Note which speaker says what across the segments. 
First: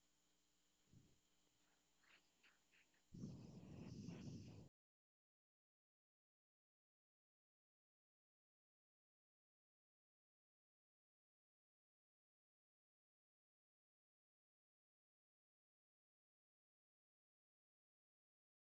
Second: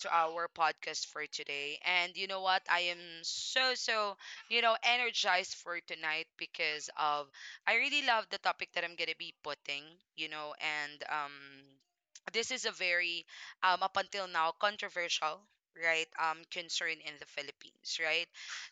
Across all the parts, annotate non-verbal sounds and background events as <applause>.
Speaker 1: to our podcast for today. And you know what? I am so, so, energized for tonight because of I really love the topic that I'm going to be putting, and this is a very, up until now, controversial, right, concern in the Philippines right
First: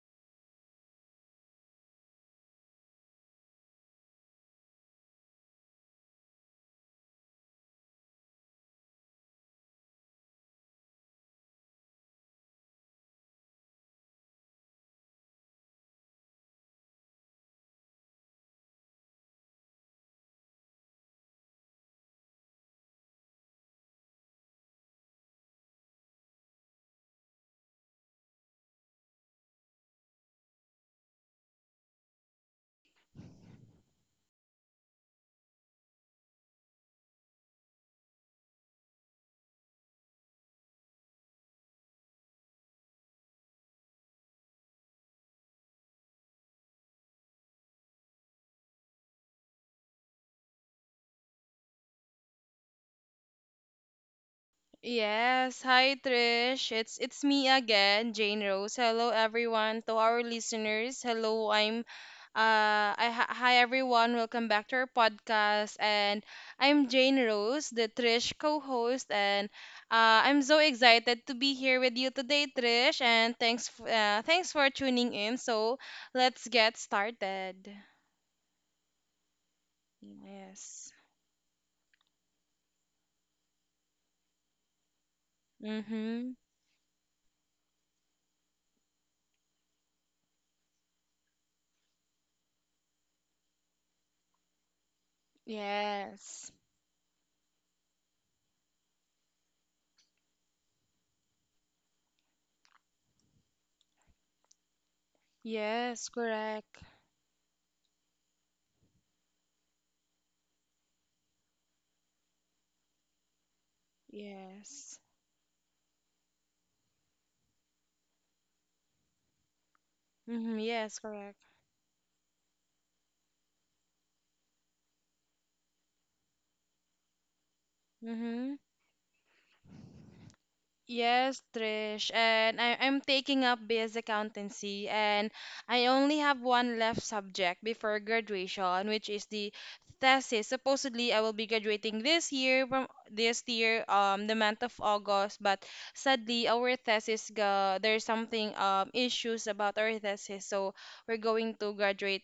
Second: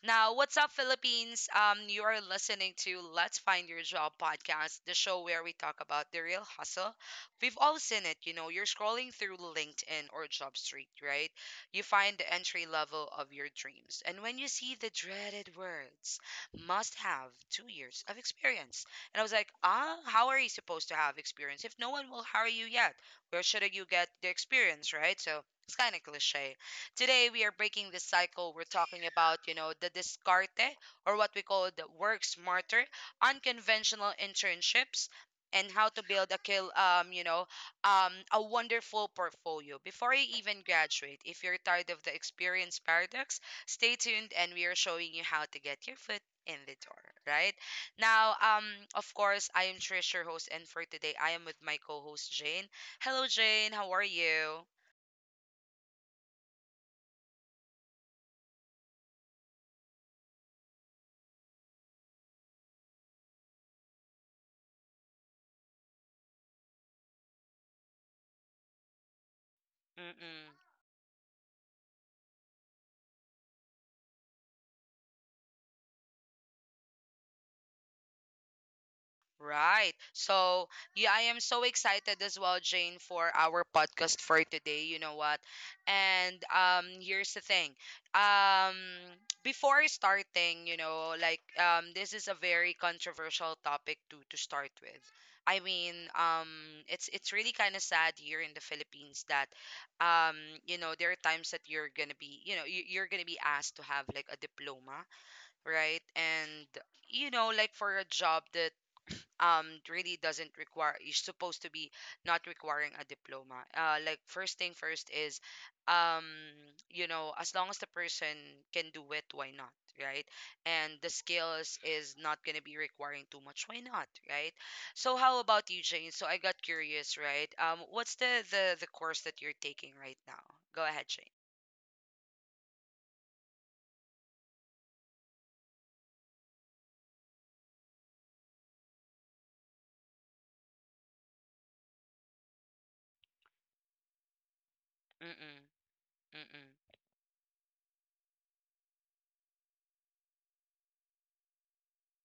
Speaker 1: now. What's up, Philippines? You are listening to Let's Find Your Job Podcast, the show where we talk about the real hustle. We've all seen it, you're scrolling through LinkedIn or JobStreet, right? You find the entry level of your dreams. And when you see the dreaded words, must have 2 years of experience. And I was like, ah, how are you supposed to have experience if no one will hire you yet? Where should you get the experience, right? So it's kind of cliche. Today, we are breaking this cycle. We're talking about, the discarte, or what we call the work smarter, unconventional internships, and how to build a kill a wonderful portfolio before you even graduate. If you're tired of the experience paradox, stay tuned, and we are showing you how to get your foot in the door right now. Of course, I am Trish, your host, and for today I am with my co-host, Jane. Hello, Jane, how are you?
Speaker 2: Yes, hi Trish. It's me again, Jane Rose. Hello everyone. To our listeners, hello. I'm I, hi hi, everyone. Welcome back to our podcast, and I'm Jane Rose, the Trish co-host, and I'm
Speaker 1: Mm-mm.
Speaker 2: so excited to be here with you today, Trish, and thanks thanks for tuning in. So, let's get started.
Speaker 1: Right. So,
Speaker 2: Yes.
Speaker 1: yeah, I am so excited as well, Jane, for our podcast for today. You know what?
Speaker 2: Mhm.
Speaker 1: And here's the thing. Um before starting, like, this is a very controversial topic to start with. I mean,
Speaker 2: Yes.
Speaker 1: it's really kind of sad here in the Philippines that um you know, there are times that you're going to be, you're going to be asked to have like a diploma, right?
Speaker 2: Yes,
Speaker 1: And
Speaker 2: correct.
Speaker 1: like, for a job that really doesn't require, you're supposed to be not requiring a diploma. Uh, like first thing
Speaker 2: Yes.
Speaker 1: first is um as long as the person can do it, why not, right?
Speaker 2: Mm-hmm.
Speaker 1: And
Speaker 2: Yes,
Speaker 1: the
Speaker 2: correct.
Speaker 1: skills is not going to be requiring too much, why not, right? So how about you, Jane? So I got curious, right? What's the
Speaker 2: Mm-hmm.
Speaker 1: course that you're taking right now? Go ahead, Jane.
Speaker 2: Yes, Trish. I'm taking up BS accountancy, and I only have one left subject before graduation, which is the thesis. Supposedly I will be graduating this year, the month of August,
Speaker 1: Mm-mm.
Speaker 2: but sadly
Speaker 1: Mm-mm.
Speaker 2: our thesis, there's something issues about our thesis, so we're going to graduate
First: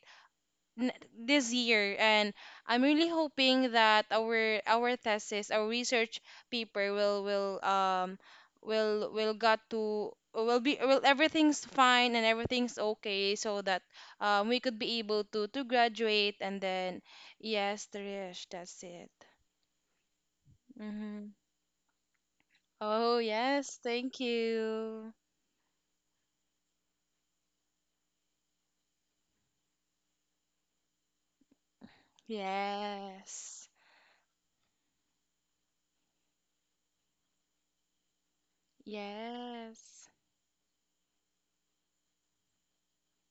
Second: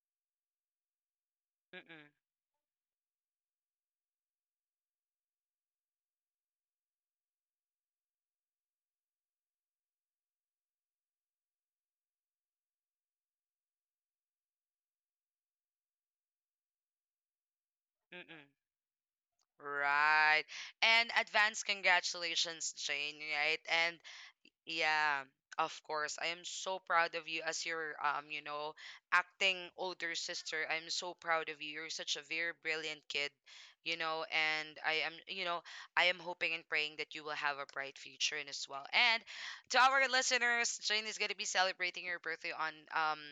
Speaker 2: this year.
Speaker 1: Mm-mm.
Speaker 2: And I'm really hoping that our thesis, our research paper, will got to will be will everything's fine and everything's okay, so that we could be able to graduate. And then yes, Trish,
Speaker 1: Mm-mm.
Speaker 2: that's it.
Speaker 1: Right. And
Speaker 2: Mm-hmm.
Speaker 1: advance congratulations,
Speaker 2: Oh
Speaker 1: Jane, right?
Speaker 2: yes,
Speaker 1: And
Speaker 2: thank you.
Speaker 1: yeah, of course. I am so proud of you as your acting older sister. I'm so proud of you. You're such a very brilliant kid,
Speaker 2: Yes.
Speaker 1: and I am, I am hoping and praying that you will have a bright future in as well. And to our
Speaker 2: Yes.
Speaker 1: listeners, Jane is gonna be celebrating her birthday on um,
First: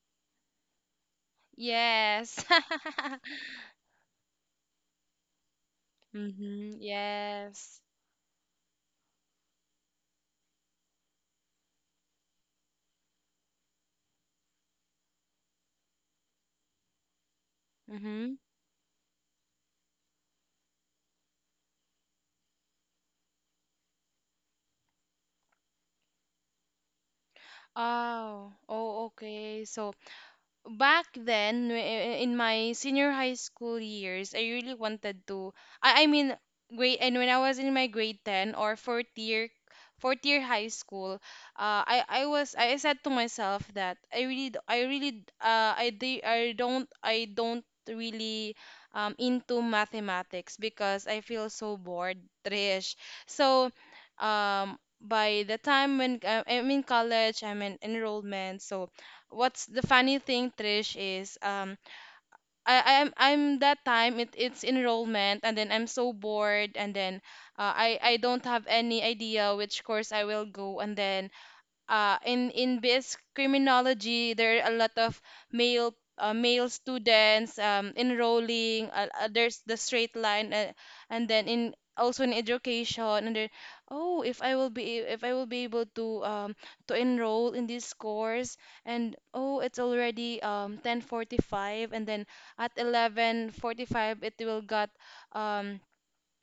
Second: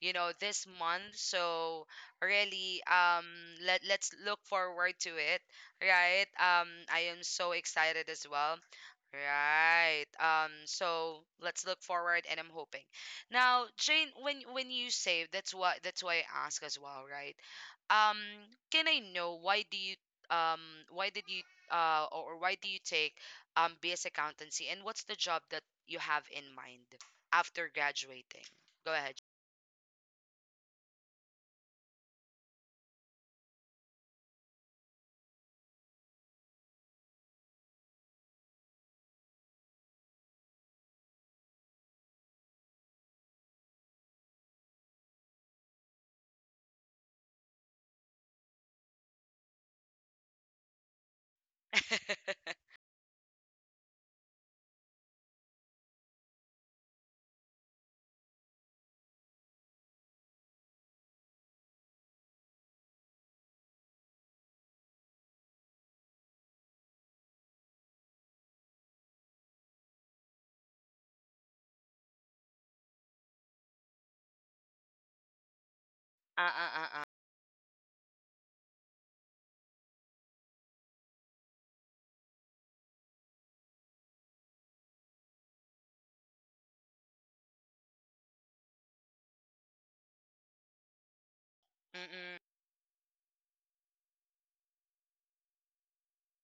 Speaker 1: you know, this month. So
Speaker 2: Yes.
Speaker 1: really,
Speaker 2: <laughs>
Speaker 1: let's look forward to it, right?
Speaker 2: Mm-hmm.
Speaker 1: I am so
Speaker 2: Yes.
Speaker 1: excited as well. Right. So let's look forward, and I'm hoping. Now, Jane, when you say that's why I ask as well, right? Um,
Speaker 2: Mm-hmm.
Speaker 1: can I know, why do you um why did you or why do you take BS accountancy, and what's the job that you have in mind after graduating?
Speaker 2: Oh,
Speaker 1: Go
Speaker 2: oh,
Speaker 1: ahead.
Speaker 2: okay. So back then, in my senior high school years, I really wanted to I mean, grade. And when I was in my grade 10, or fourth year, fourth year high school, I was I said to myself that I really d- I really d- I de- I don't I don't really into mathematics because I feel so bored,
Speaker 1: <laughs>
Speaker 2: Trish. So by the time when I'm in college, I'm in enrollment. So what's the funny thing, Trish, is I'm that time, it's enrollment, and then I'm so bored. And then I don't have any idea which course I will go. And then in this criminology there are a lot of
Speaker 1: Uh,
Speaker 2: male
Speaker 1: uh, uh, uh.
Speaker 2: students enrolling. There's the straight line, and then in also in education. And then, oh, if I will be, if I will be able to enroll in this course. And oh, it's already 10:45,
Speaker 1: Mm,
Speaker 2: and then
Speaker 1: mm,
Speaker 2: at 11:45 um,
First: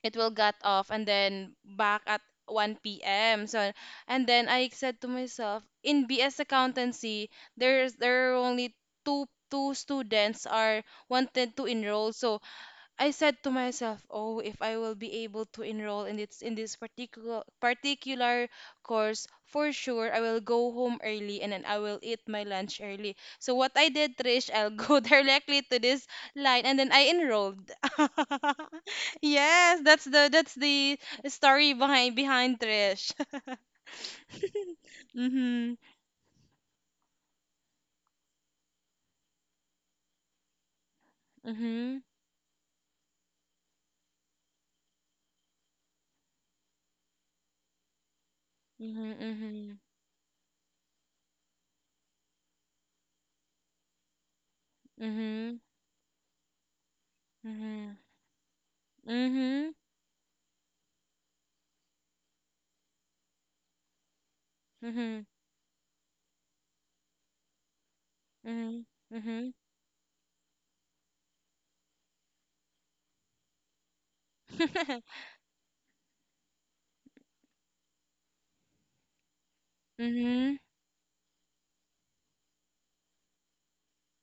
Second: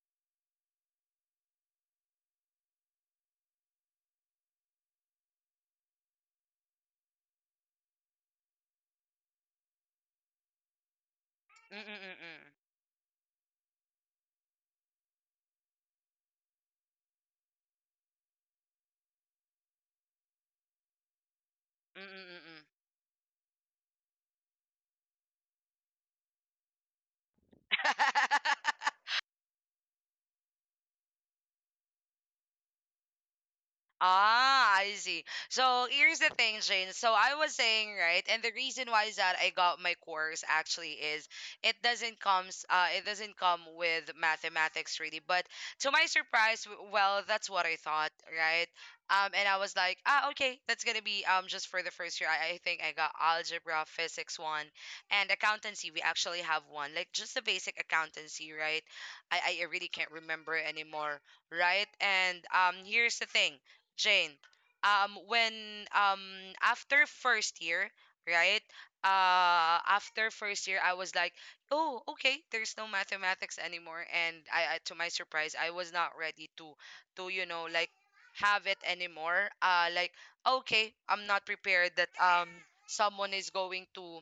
Speaker 2: it will got off, and then back at 1 p.m. So, and then I said to myself, in BS accountancy, there are only two two students are wanted to
Speaker 1: mm,
Speaker 2: enroll. So
Speaker 1: mm,
Speaker 2: I said to myself, "Oh, if I will be able to enroll in this, in this particular course, for sure I will go home early, and then I will
Speaker 1: mm,
Speaker 2: eat
Speaker 1: mm,
Speaker 2: my
Speaker 1: mm,
Speaker 2: lunch early." So what I did, Trish, I'll go <laughs> directly to this line, and then I enrolled.
Speaker 1: mm. <laughs>
Speaker 2: <laughs> Yes, that's the story behind Trish. <laughs>
Speaker 1: Ah, I see.
Speaker 2: Mhm.
Speaker 1: So here's the thing, Jane. So I was saying, right, and the reason why is that I got my course actually is
Speaker 2: Mhm.
Speaker 1: it doesn't come with mathematics really, but to my surprise, well, that's what I thought, right? And I was
Speaker 2: Mhm.
Speaker 1: like, ah, okay, that's gonna be just for the first year. I think I got algebra, physics one, and
Speaker 2: Mhm.
Speaker 1: accountancy. We actually have one, like just the basic
Speaker 2: Mhm.
Speaker 1: accountancy, right? I
Speaker 2: Mhm.
Speaker 1: really can't remember anymore, right? And here's the thing, Jane. um,
Speaker 2: Mhm.
Speaker 1: when um after first year, right?
Speaker 2: Mhm. Mhm.
Speaker 1: After first year, I was like, oh, okay, there's no mathematics anymore, and I to
Speaker 2: Mhm.
Speaker 1: my
Speaker 2: <laughs>
Speaker 1: surprise, I was not ready to, like, have it anymore. Like,
Speaker 2: Mhm.
Speaker 1: okay, I'm not prepared that someone is going to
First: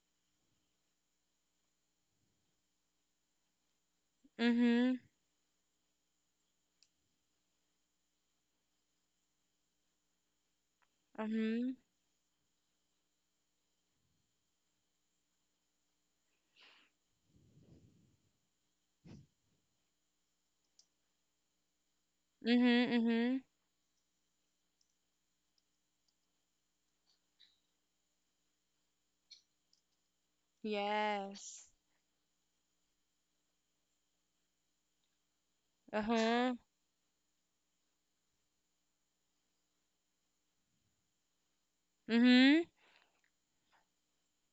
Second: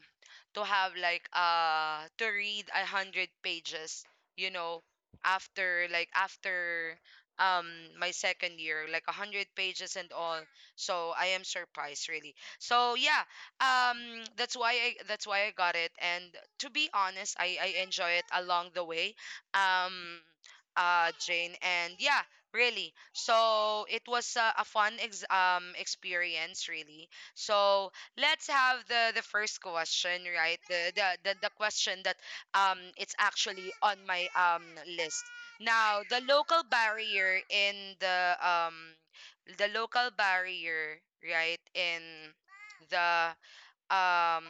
Speaker 1: have like, to read 100 pages, you know,
Speaker 2: Mhm.
Speaker 1: after, like, after um my second year, like 100 pages and all. So I am
Speaker 2: Mhm.
Speaker 1: surprised really. So yeah, um that's why I got it. And to be honest, I enjoy it along the way. Um Jane, and yeah,
Speaker 2: Mhm.
Speaker 1: really,
Speaker 2: Mhm.
Speaker 1: so it was a fun experience really. So let's have the first question, right? The
Speaker 2: Yes.
Speaker 1: question that it's actually on my list. Now, the
Speaker 2: Uh-huh.
Speaker 1: local barrier in the local barrier, right? In
Speaker 2: Mhm.
Speaker 1: the um,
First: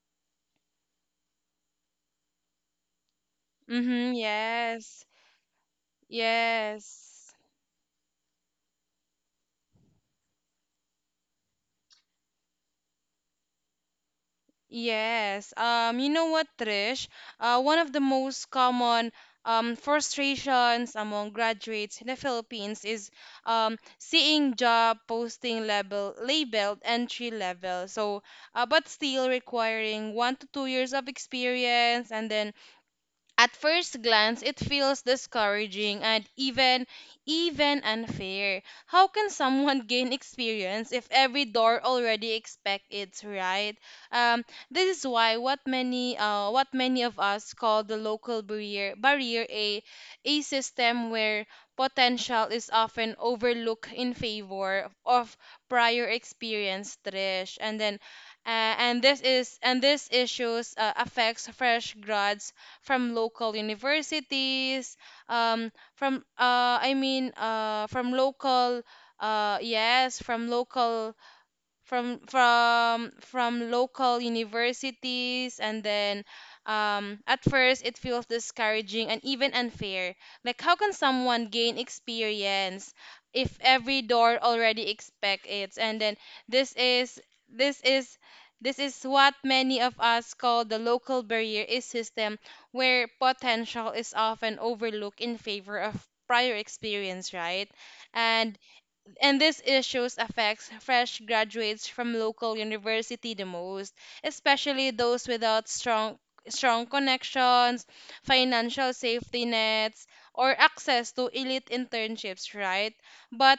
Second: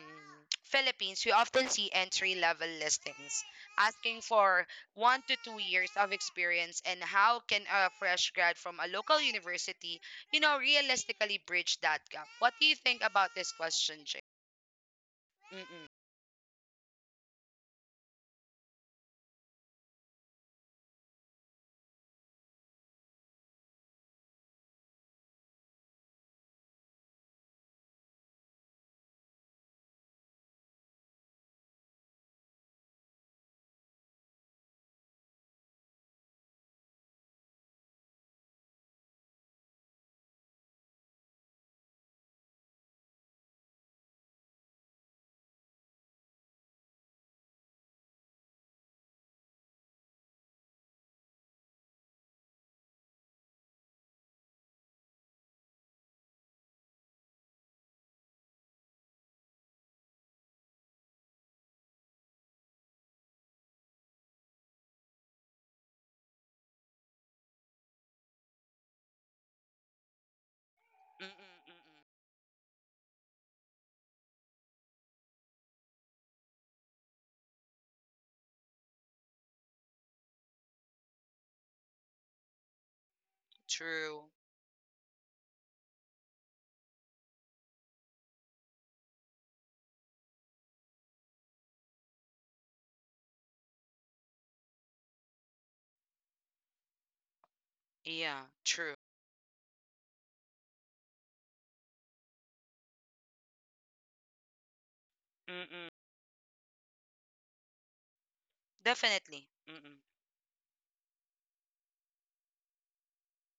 Speaker 1: Philippines, we often see entry level listings
Speaker 2: Mhm.
Speaker 1: asking for
Speaker 2: Yes.
Speaker 1: 1 to 2 years of experience, and
Speaker 2: Yes.
Speaker 1: how can a fresh grad from a local university, realistically bridge that gap? What do you think about this question, Jay?
Speaker 2: Yes.
Speaker 1: Mm-mm.
Speaker 2: You know what, Trish? One of the most common frustrations among graduates in the Philippines is seeing job posting labeled entry level. So, but still requiring 1 to 2 years of experience. And then at first glance, it feels discouraging and even unfair. How can someone <laughs> gain experience if every door already expects it, right? Um, this is why what many of us call the local barrier, a system where potential is often overlooked in favor of prior experience, Trish. And then and this is, and this issues affects fresh grads from local universities, from I mean, from local, yes, from local,
Speaker 1: Mm-mm. Mm-mm.
Speaker 2: from local universities. And then at first it feels discouraging and even unfair, like how can someone gain experience if every
Speaker 1: True.
Speaker 2: door already expect it. And then this is this is this is what many of us call the local barrier is system where potential is often overlooked in favor of prior experience, right?
Speaker 1: Yeah,
Speaker 2: And
Speaker 1: true.
Speaker 2: these issues affects fresh graduates from local university the most, especially those without
Speaker 1: Mm-mm.
Speaker 2: strong connections, financial safety
Speaker 1: Definitely. Mm-mm.
Speaker 2: nets, or access to elite internships, right? But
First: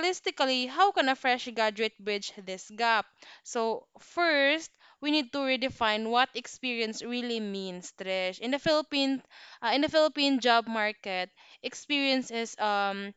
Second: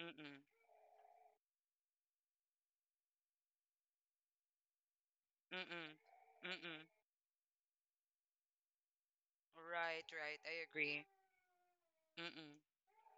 Speaker 1: Mm-mm.
Speaker 2: how can a fresh graduate bridge this gap? So, first, we need to
Speaker 1: Mm-mm.
Speaker 2: redefine what
Speaker 1: Mm-mm.
Speaker 2: experience really means, Trish. In the
Speaker 1: Right,
Speaker 2: Philippine
Speaker 1: right. I
Speaker 2: job
Speaker 1: agree.
Speaker 2: market, experience
Speaker 1: Mm-mm.
Speaker 2: is um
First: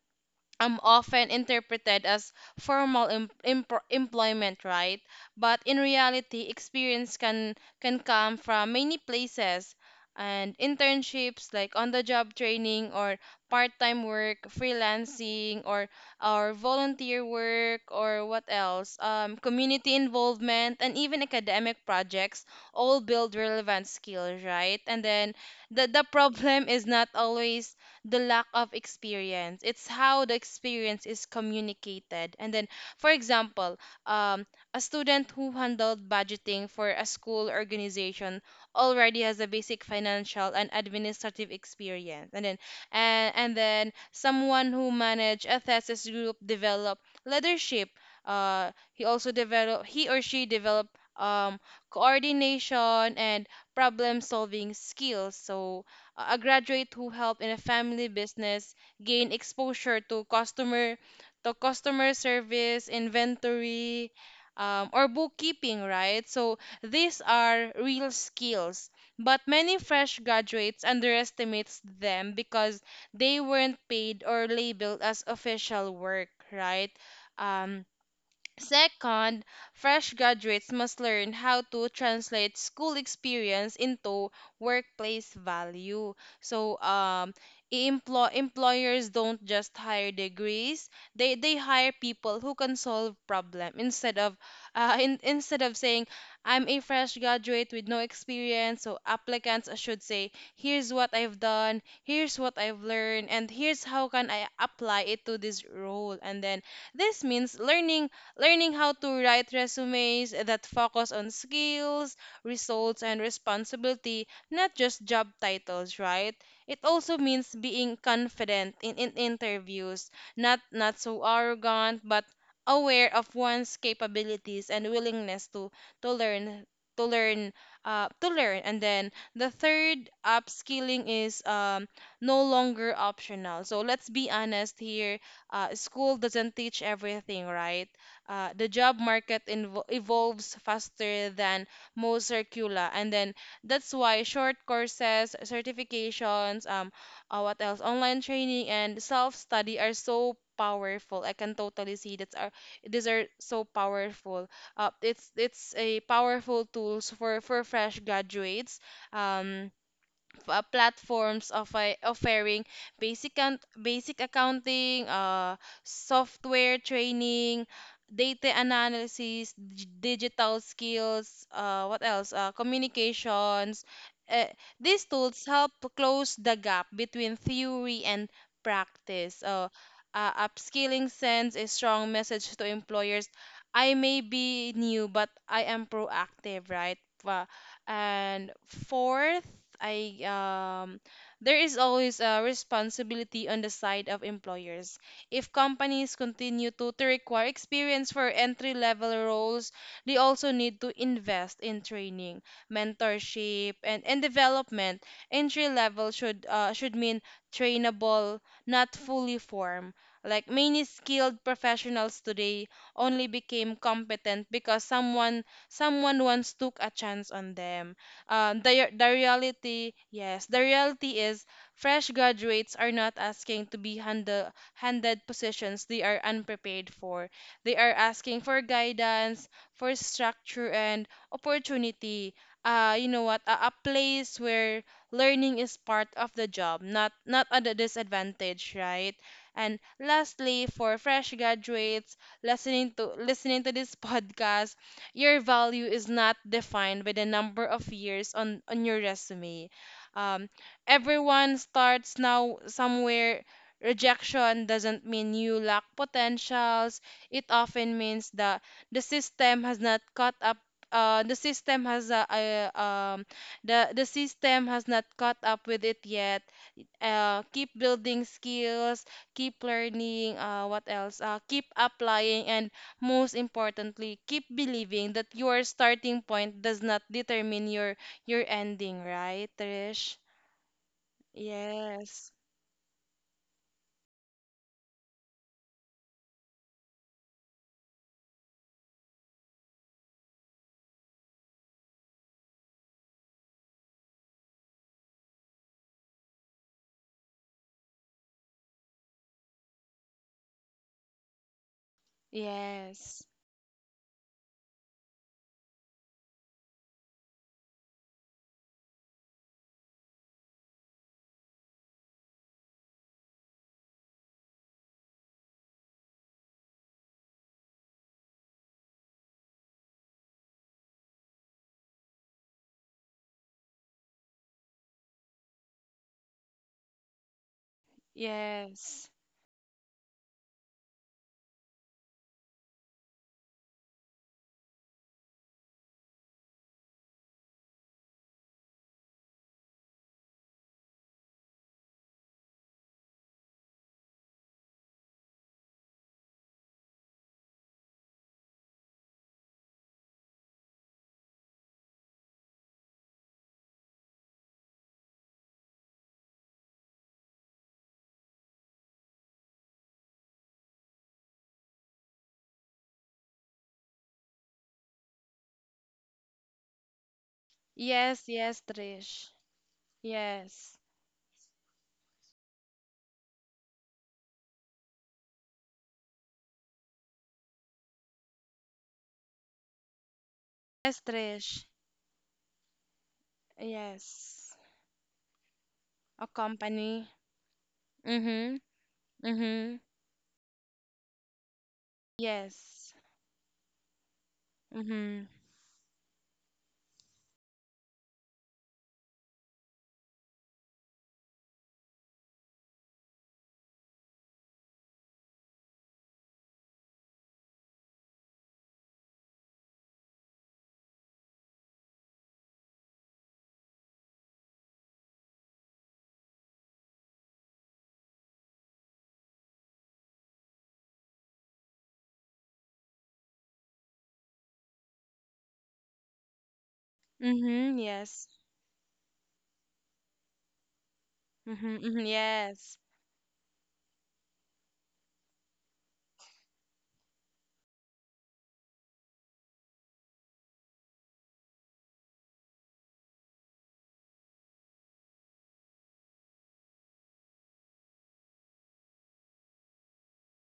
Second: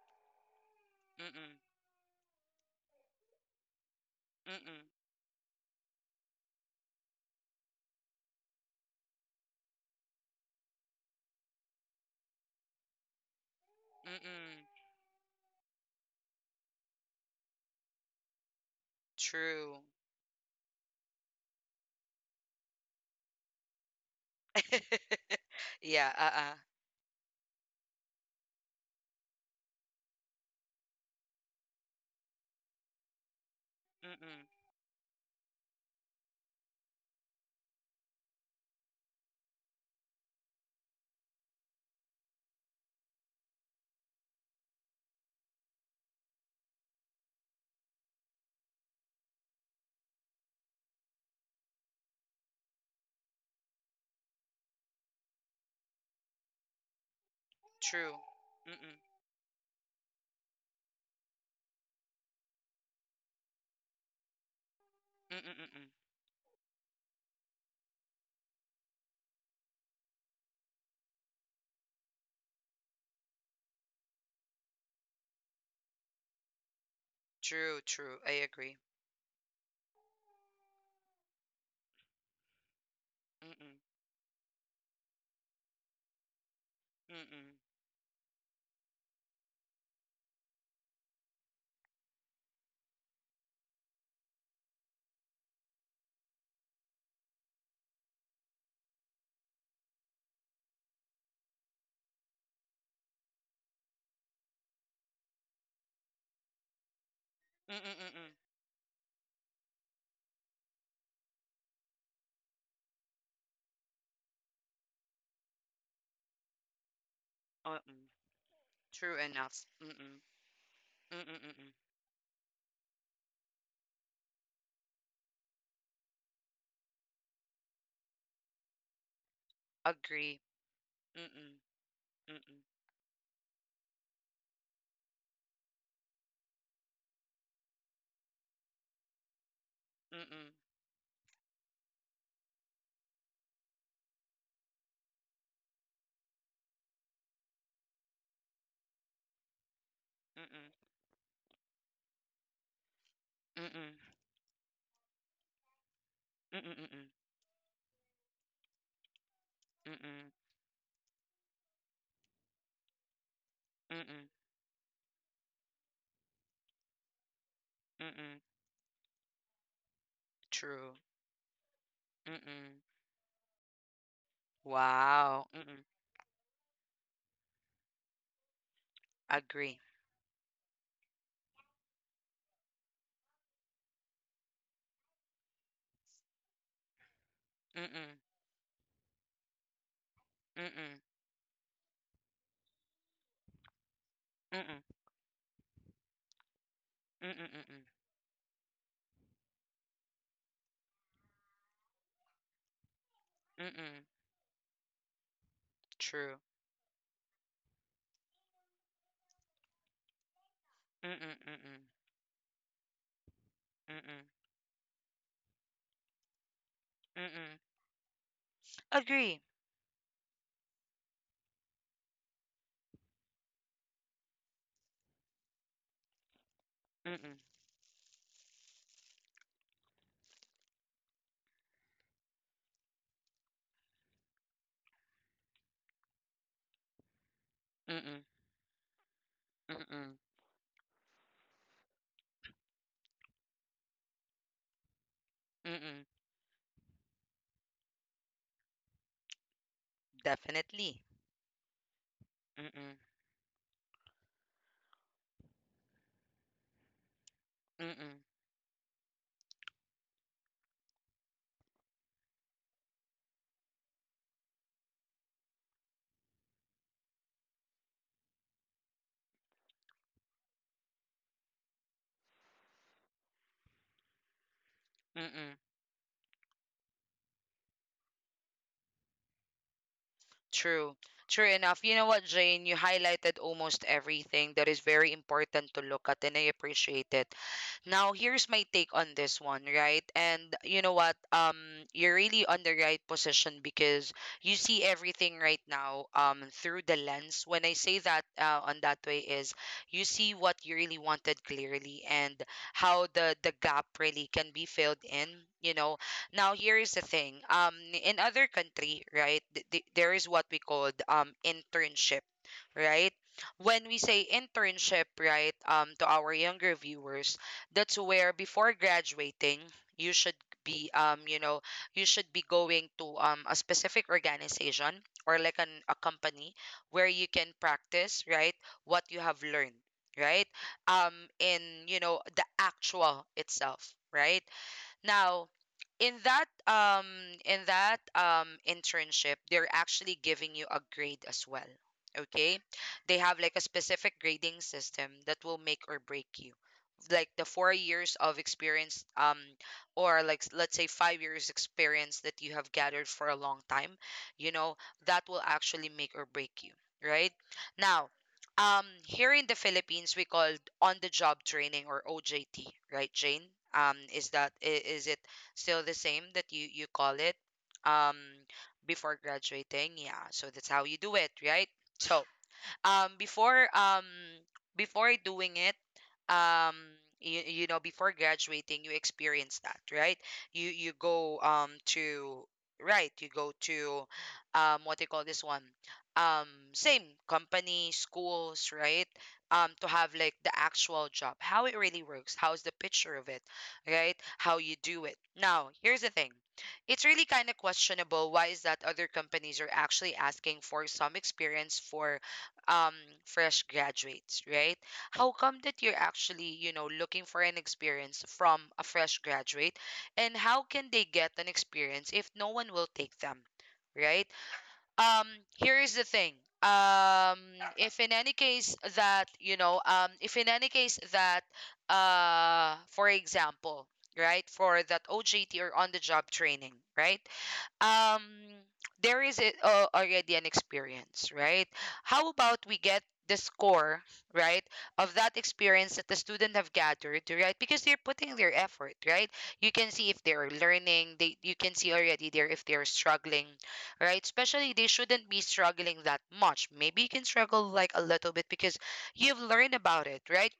Speaker 2: um, often
Speaker 1: Mm-mm.
Speaker 2: interpreted as formal employment,
Speaker 1: Mm-mm.
Speaker 2: right? But in reality, experience can come from many places, and internships, like on-the-job training or part-time work,
Speaker 1: Mm-mm.
Speaker 2: freelancing, or volunteer work, or what else?
Speaker 1: True.
Speaker 2: Community involvement and even academic projects all build relevant skills, right? And then
Speaker 1: <laughs>
Speaker 2: the
Speaker 1: Yeah,
Speaker 2: <laughs>
Speaker 1: uh-uh.
Speaker 2: problem is not always the lack of experience. It's how the experience is communicated. And then, for example,
Speaker 1: Mm-mm.
Speaker 2: um, a student who handled budgeting for a school organization already has a basic financial and administrative experience. And then, and then someone who managed a thesis group develop leadership. He or she develop um, coordination and problem solving skills. So a graduate who helped in a family
Speaker 1: True.
Speaker 2: business
Speaker 1: Mm-mm.
Speaker 2: gain exposure to customer, to customer service, inventory, or
Speaker 1: Mm-mm.
Speaker 2: bookkeeping,
Speaker 1: Mm-mm.
Speaker 2: right? So these are real skills, but many fresh graduates underestimates them because they weren't paid or labeled as official work, right?
Speaker 1: True,
Speaker 2: Um,
Speaker 1: true. I agree.
Speaker 2: Second, fresh graduates must learn how to translate school experience
Speaker 1: Mm-mm.
Speaker 2: into workplace value. So,
Speaker 1: Mm-mm.
Speaker 2: employers don't just hire degrees; they hire people who can solve problem. Instead of, <laughs> instead of saying, "I'm a fresh graduate with no experience," So applicants should say, "Here's what I've done. Here's what I've learned, and here's how can I apply it to this role." And then this means
Speaker 1: Mm-mm. Mm-mm.
Speaker 2: learning how to write resumes that focus on skills, results, and responsibility, not just job titles, right? It also means being
Speaker 1: Mm-mm.
Speaker 2: confident in,
Speaker 1: True enough.
Speaker 2: interviews,
Speaker 1: Mm-mm.
Speaker 2: not so
Speaker 1: Mm-mm. Mm-mm.
Speaker 2: arrogant, but aware of one's capabilities and willingness to to learn to learn to learn. And then the third,
Speaker 1: Agree.
Speaker 2: upskilling is
Speaker 1: Mm-mm.
Speaker 2: no
Speaker 1: Mm-mm.
Speaker 2: longer optional. So let's be honest here, school doesn't teach everything, right? The job market
Speaker 1: Mm-mm.
Speaker 2: evolves faster than most curricula. And then that's why short courses, certifications, what else, online training, and self study are so
Speaker 1: Mm-mm.
Speaker 2: powerful. I can totally see that's are, these are so
Speaker 1: Mm-mm.
Speaker 2: powerful. It's a
Speaker 1: Mm-mm.
Speaker 2: powerful
Speaker 1: Mm-mm.
Speaker 2: tools for fresh graduates. um
Speaker 1: Mm-mm.
Speaker 2: Platforms of offering basic
Speaker 1: Mm-mm.
Speaker 2: accounting, software training,
Speaker 1: Mm-mm.
Speaker 2: data analysis, digital
Speaker 1: True.
Speaker 2: skills, what else?
Speaker 1: Mm-mm.
Speaker 2: Communications. Uh, these tools
Speaker 1: Wow.
Speaker 2: help
Speaker 1: Mm-mm.
Speaker 2: close the gap between theory and practice.
Speaker 1: Agree.
Speaker 2: Upskilling sends a strong message to employers: I may be new, but I am proactive, right?
Speaker 1: Mm-mm.
Speaker 2: And fourth, I
Speaker 1: Mm-mm.
Speaker 2: there is always a responsibility on the side of
Speaker 1: Mm-mm.
Speaker 2: employers. If companies continue to,
Speaker 1: Mm-mm.
Speaker 2: require
Speaker 1: Mm-mm.
Speaker 2: experience for entry level roles, they also need to invest in training, mentorship, and,
Speaker 1: Mm-mm.
Speaker 2: development. Entry level
Speaker 1: True.
Speaker 2: should mean trainable, not fully formed. Like many
Speaker 1: Mm-mm.
Speaker 2: skilled
Speaker 1: Mm-mm.
Speaker 2: professionals today only became
Speaker 1: Mm-mm.
Speaker 2: competent because someone once took a chance on
Speaker 1: Mm-mm.
Speaker 2: them. The
Speaker 1: Agree.
Speaker 2: reality, yes, the reality is fresh graduates are not asking to be handed positions they are unprepared
Speaker 1: Mm,
Speaker 2: for.
Speaker 1: mm,
Speaker 2: They are asking for guidance, for structure, and opportunity. You know what? A, place where learning is part of the job, not at a
Speaker 1: mm,
Speaker 2: disadvantage, right? And
Speaker 1: mm,
Speaker 2: lastly, for fresh graduates listening to this <laughs> podcast, your
Speaker 1: mm,
Speaker 2: value
Speaker 1: mm.
Speaker 2: is not defined by the number of years on your resume. um,
Speaker 1: Definitely.
Speaker 2: Everyone starts now
Speaker 1: Mm, mm,
Speaker 2: somewhere. Rejection doesn't mean you lack potentials. It often
Speaker 1: mm,
Speaker 2: means that the system has not caught up. Uh, the system has not caught up with it yet. Keep building skills, keep learning, what else keep applying, and most importantly, keep believing that
Speaker 1: mm.
Speaker 2: your starting point does not determine your ending, right, Trish?
Speaker 1: True. True enough. You know what,
Speaker 2: Yes.
Speaker 1: Jane? You highlighted almost everything that is very important to look at, and I appreciate it. Now, here's my take on this one, right? And you know what? You're really on the right position, because you see everything right now, through the lens. When I say that, on that way is you see what you really wanted clearly, and how
Speaker 2: Yes.
Speaker 1: the gap really can be filled in. You know, now, here is the thing. In other country, right, there is what we called internship, right? When we say internship, right, to our younger viewers, that's where before graduating, you should be um, you know, you should be going to a specific organization, or like an a company where you can practice, right, what
Speaker 2: Yes.
Speaker 1: you have learned, right? Um, in the actual itself, right? Now, in that internship, they're actually giving you a grade as well. Okay? They have like a specific grading system that will make or break you. Like the 4 years of experience, or like, let's say, 5 years experience that you have gathered for a long time, you know, that will actually make or break you, right? Now, here in the Philippines, we called on-the-job training, or OJT, right, Jane? Is that, is it still the same that you call it? Um,
Speaker 2: Yes. Yes,
Speaker 1: before
Speaker 2: Trish.
Speaker 1: graduating, yeah. So that's
Speaker 2: Yes.
Speaker 1: how you do it, right? <laughs> So um before um before doing it, um you, you know before graduating, you experience that, right? You
Speaker 2: Yes,
Speaker 1: go,
Speaker 2: Trish.
Speaker 1: to, right, you go to,
Speaker 2: Yes.
Speaker 1: what do you call this one,
Speaker 2: A
Speaker 1: um
Speaker 2: company.
Speaker 1: same company
Speaker 2: Mhm.
Speaker 1: schools, right?
Speaker 2: Mhm.
Speaker 1: To have like the actual job, how it really works, how's the
Speaker 2: Yes.
Speaker 1: picture of it, right? How you do it.
Speaker 2: Mhm.
Speaker 1: Now, here's the thing. It's really kind of questionable why is that other companies are actually asking for some experience for um fresh graduates, right? How come that you're actually, looking for an experience from a fresh graduate, and how can they get an experience if no one will take them? Right? um here's the thing. Um if in any case that if in any case that for example, right, for that OJT, or on the job training, right,
Speaker 2: Mhm. Yes.
Speaker 1: um there is a, already an experience, right?
Speaker 2: Mhm. Mhm.
Speaker 1: How about we
Speaker 2: Yes.
Speaker 1: get the score, right, of that experience that the student have gathered, right? Because they're putting their effort, right? You can see if they're learning, they you can see already there if they're struggling, right? Especially, they shouldn't be struggling that much. Maybe you can struggle like a little bit because you've learned about it, right?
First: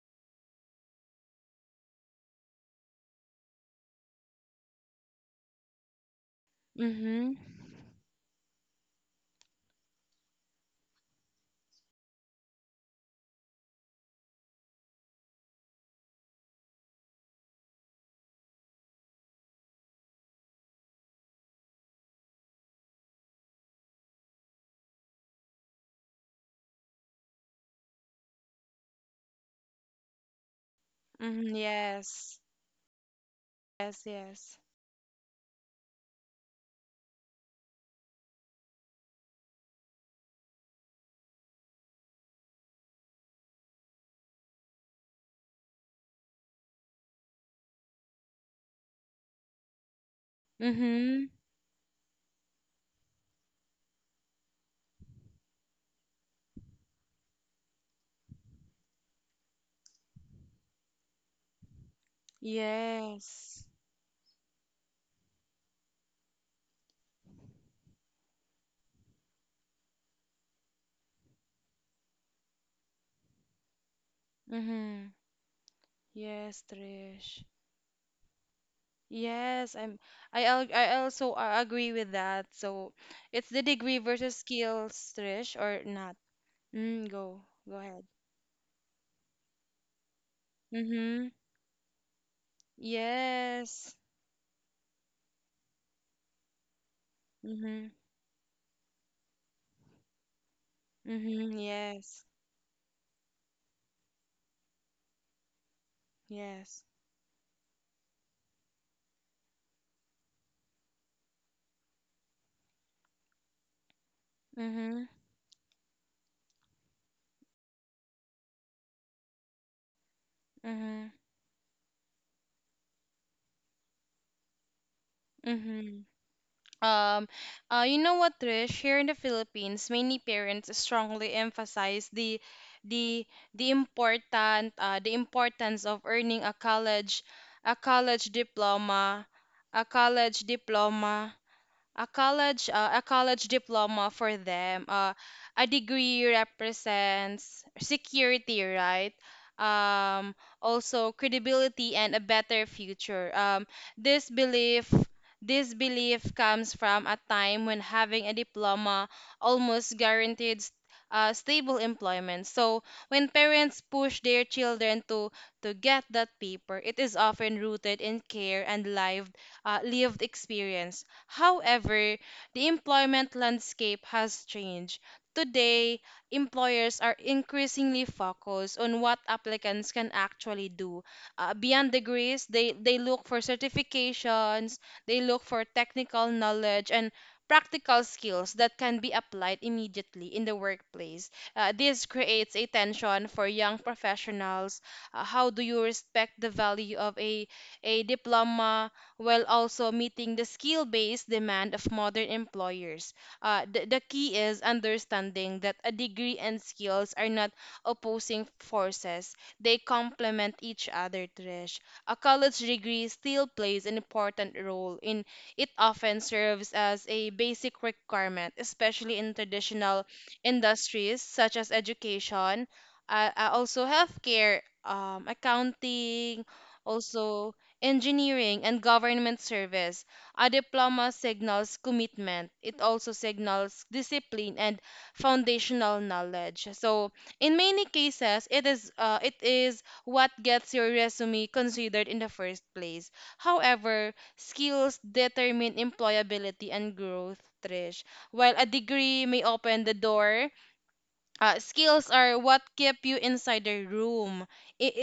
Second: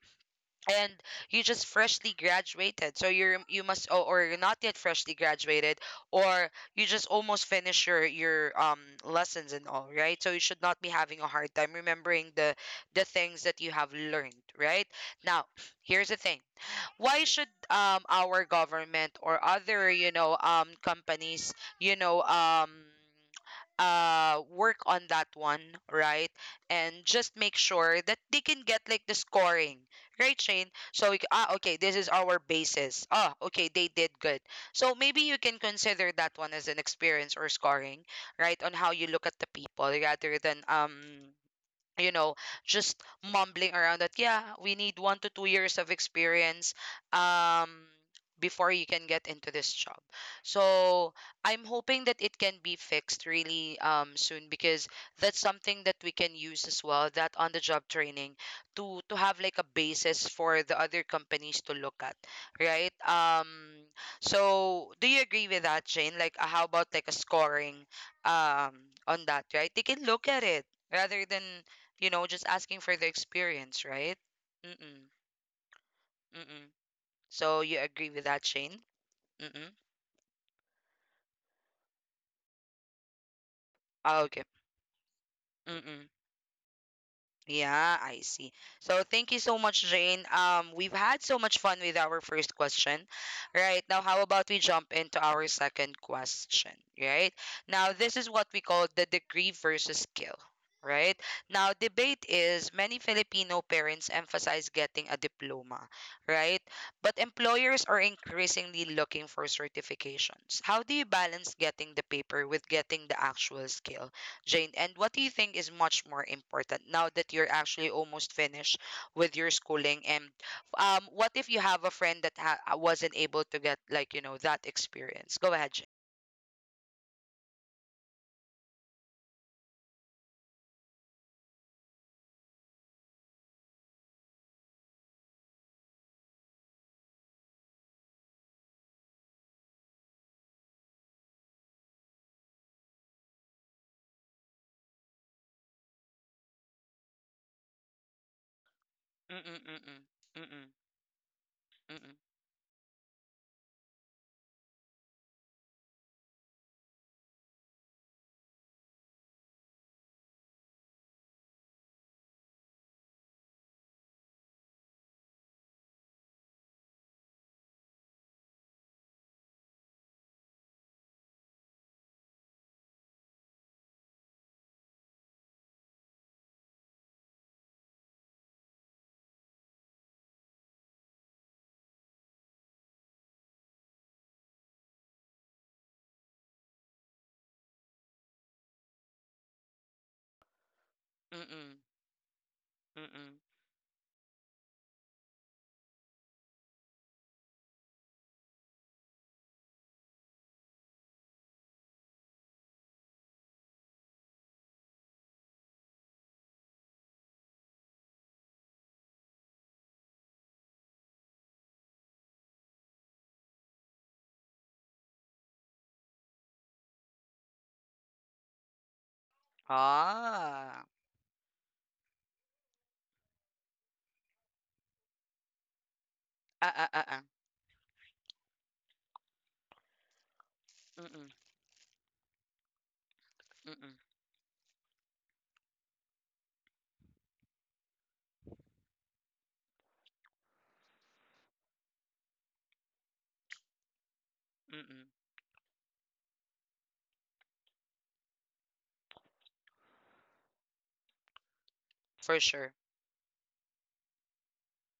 Speaker 1: And you just freshly graduated, so you must or, you're not yet freshly graduated, or you just
Speaker 2: Mhm.
Speaker 1: almost finished your lessons and all, right? So you should not be having a hard time remembering the things that you have learned, right? Now, here's the thing, why should our government or other companies you know um work on that one, right, and just make sure that they can get like the scoring, right, Shane, so we c-
Speaker 2: Mhm.
Speaker 1: ah okay, this
Speaker 2: Yes.
Speaker 1: is our basis. Ah, okay, they
Speaker 2: Yes.
Speaker 1: did good.
Speaker 2: Yes.
Speaker 1: So maybe you can consider that one as an experience or scoring, right, on how you look at the people rather than you know, just mumbling around that, yeah, we need 1 to 2 years of experience um, before you can get into this job. So
Speaker 2: Mhm.
Speaker 1: I'm hoping that it can be fixed really soon because that's something that we can use as well, that on the job training to have like a basis for the other companies to look at, right?
Speaker 2: Yes.
Speaker 1: So do you agree with that, Jane? Like, how about like a scoring um, on that, right? They can look at it rather than just asking for the experience, right? Mm-mm.
Speaker 2: Mm-hmm. Yes,
Speaker 1: Mm-mm.
Speaker 2: Trish.
Speaker 1: So you agree with that, Shane? Mm-mm.
Speaker 2: Yes, I'm, I also agree with that. So it's the degree
Speaker 1: Ah,
Speaker 2: versus
Speaker 1: okay.
Speaker 2: skills, Trish, or
Speaker 1: Mm-mm.
Speaker 2: not. Mm, go. Go
Speaker 1: Yeah,
Speaker 2: ahead.
Speaker 1: I see. So thank you so much, Jane. We've had
Speaker 2: Mm-hmm.
Speaker 1: so much fun with our first question. Right
Speaker 2: Yes.
Speaker 1: now, how about we jump into our second question? Right
Speaker 2: Mm-hmm.
Speaker 1: now, this is what we call the degree versus skill. Right
Speaker 2: Mm-hmm.
Speaker 1: now,
Speaker 2: Yes.
Speaker 1: debate is many Filipino parents emphasize getting a diploma, right?
Speaker 2: Yes.
Speaker 1: But employers are increasingly looking for certifications. How do you balance getting the paper with getting the actual skill? Jane, and
Speaker 2: Mm-hmm.
Speaker 1: what do you think is much more important now that you're actually almost finished with your schooling? And
Speaker 2: Mm-hmm.
Speaker 1: what if you have a friend that wasn't able to get like, you know, that experience? Go ahead, Jane.
Speaker 2: Mm-hmm. Um, you know what, Trish? Here in the Philippines, many parents strongly emphasize the the important the importance of earning a college diploma. A college diploma a college diploma For them, a degree represents security, right?
Speaker 1: Mm-mm,
Speaker 2: um,
Speaker 1: mm-mm,
Speaker 2: Also credibility and
Speaker 1: mm-mm,
Speaker 2: a better future. This belief, comes from a time when having a diploma almost guaranteed stable employment. So when parents push their children to, get that paper, it is often rooted in care and lived, lived experience. However, the employment landscape has changed. Today, employers are increasingly focused on what applicants can actually do. Beyond degrees, they look for certifications, they look for technical knowledge, and practical skills that can be applied immediately in the workplace.
Speaker 1: mm-mm, mm-mm,
Speaker 2: This creates a tension
Speaker 1: mm-mm.
Speaker 2: for young professionals. How do you respect the value of a diploma while also meeting the skill based demand of modern employers? The key is understanding that a degree and skills are not opposing forces, they complement each other, Trish. A college degree still plays an important role in, it often serves as a basic requirement, especially in traditional
Speaker 1: Ah,
Speaker 2: industries such as education, also healthcare, accounting,
Speaker 1: ah, ah, ah, ah.
Speaker 2: also engineering, and government service. A diploma
Speaker 1: Mm-mm,
Speaker 2: signals commitment. It also signals
Speaker 1: mm-mm,
Speaker 2: discipline and foundational knowledge. So, in many cases, it is what gets your resume considered in the first place. However, skills
Speaker 1: mm-mm.
Speaker 2: determine employability and growth, Trish. While a degree may open the door, skills are
Speaker 1: For
Speaker 2: what
Speaker 1: sure.
Speaker 2: keep you inside the room.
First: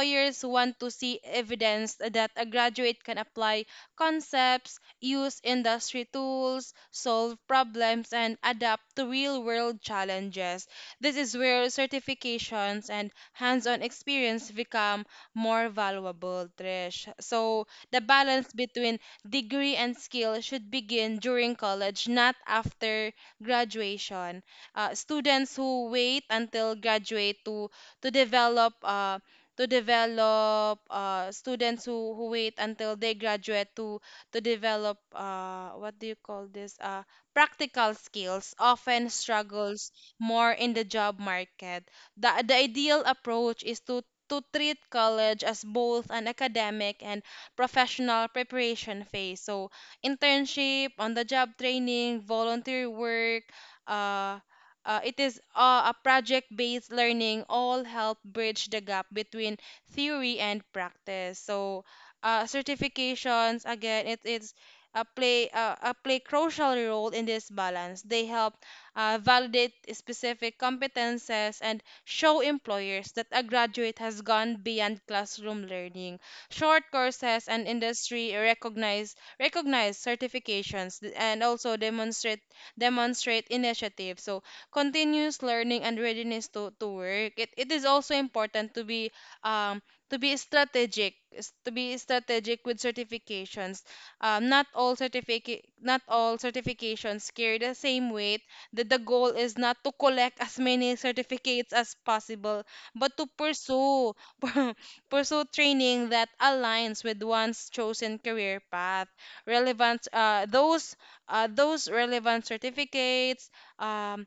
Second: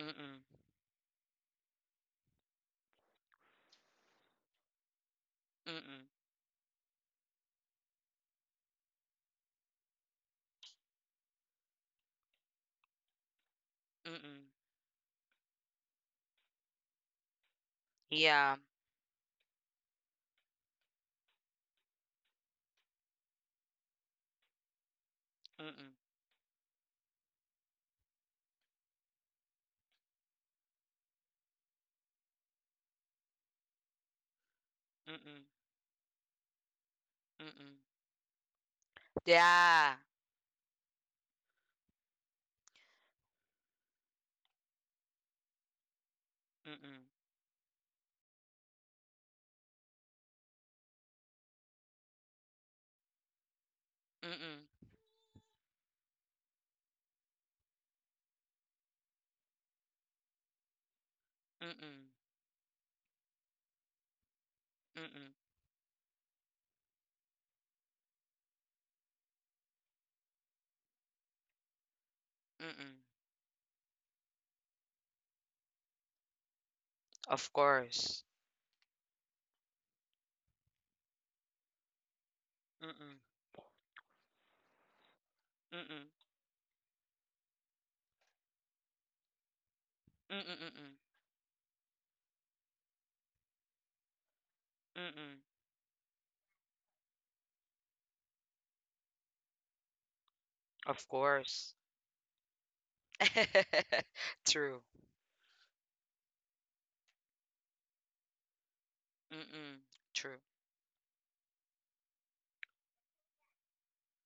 Speaker 1: Mm-mm,
Speaker 2: want to see evidence that a graduate can apply concepts, use
Speaker 1: mm-mm,
Speaker 2: industry tools, solve problems, and adapt to real world challenges. This is where certifications and hands on
Speaker 1: mm-mm.
Speaker 2: experience become more valuable, Trish. So, the balance
Speaker 1: Yeah.
Speaker 2: between degree and skill should begin during college, not after graduation. Students who
Speaker 1: Mm-mm,
Speaker 2: wait until graduate to develop students who wait until they graduate to develop
Speaker 1: mm-mm,
Speaker 2: what do you call this,
Speaker 1: mm-mm.
Speaker 2: practical skills often struggles
Speaker 1: Yeah.
Speaker 2: more in the job market. The ideal approach is to treat college as both an academic
Speaker 1: Mm-mm,
Speaker 2: and professional preparation phase. So internship, on the job training, volunteer work, uh,
Speaker 1: mm-mm,
Speaker 2: it is a project-based learning all help bridge the gap between theory and practice. So
Speaker 1: mm-mm,
Speaker 2: certifications again, it is
Speaker 1: mm-mm,
Speaker 2: a play crucial role in this balance. They help validate specific competences and show
Speaker 1: mm-mm.
Speaker 2: employers that a graduate has gone beyond classroom learning. Short courses
Speaker 1: Of
Speaker 2: and
Speaker 1: course.
Speaker 2: industry recognize certifications and also demonstrate
Speaker 1: Mm-mm.
Speaker 2: demonstrate initiatives. So continuous learning and
Speaker 1: Mm-mm.
Speaker 2: readiness to work, it is also important to be um to be
Speaker 1: Mm-mm. Mm-mm.
Speaker 2: strategic s- to be strategic with certifications. um, not all
Speaker 1: Mm-mm.
Speaker 2: certificate not all certifications carry the same weight. That the goal is not to collect as many
Speaker 1: Of
Speaker 2: certificates
Speaker 1: course.
Speaker 2: as possible, but to
Speaker 1: <laughs>
Speaker 2: pursue <laughs>
Speaker 1: True.
Speaker 2: pursue training that aligns with one's chosen career path.
Speaker 1: Mm-mm.
Speaker 2: relevant
Speaker 1: True.
Speaker 2: uh, those uh, those relevant certificates um,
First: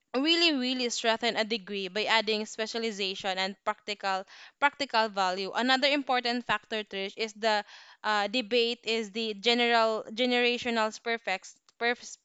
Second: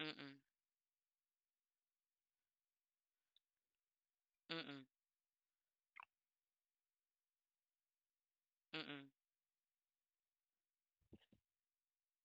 Speaker 1: Mm-mm.
Speaker 2: really strengthen a degree by adding specialization and practical
Speaker 1: Mm-mm.
Speaker 2: practical value. Another important factor, Trish, is the debate,
Speaker 1: Mm-mm.
Speaker 2: is the general generational perfect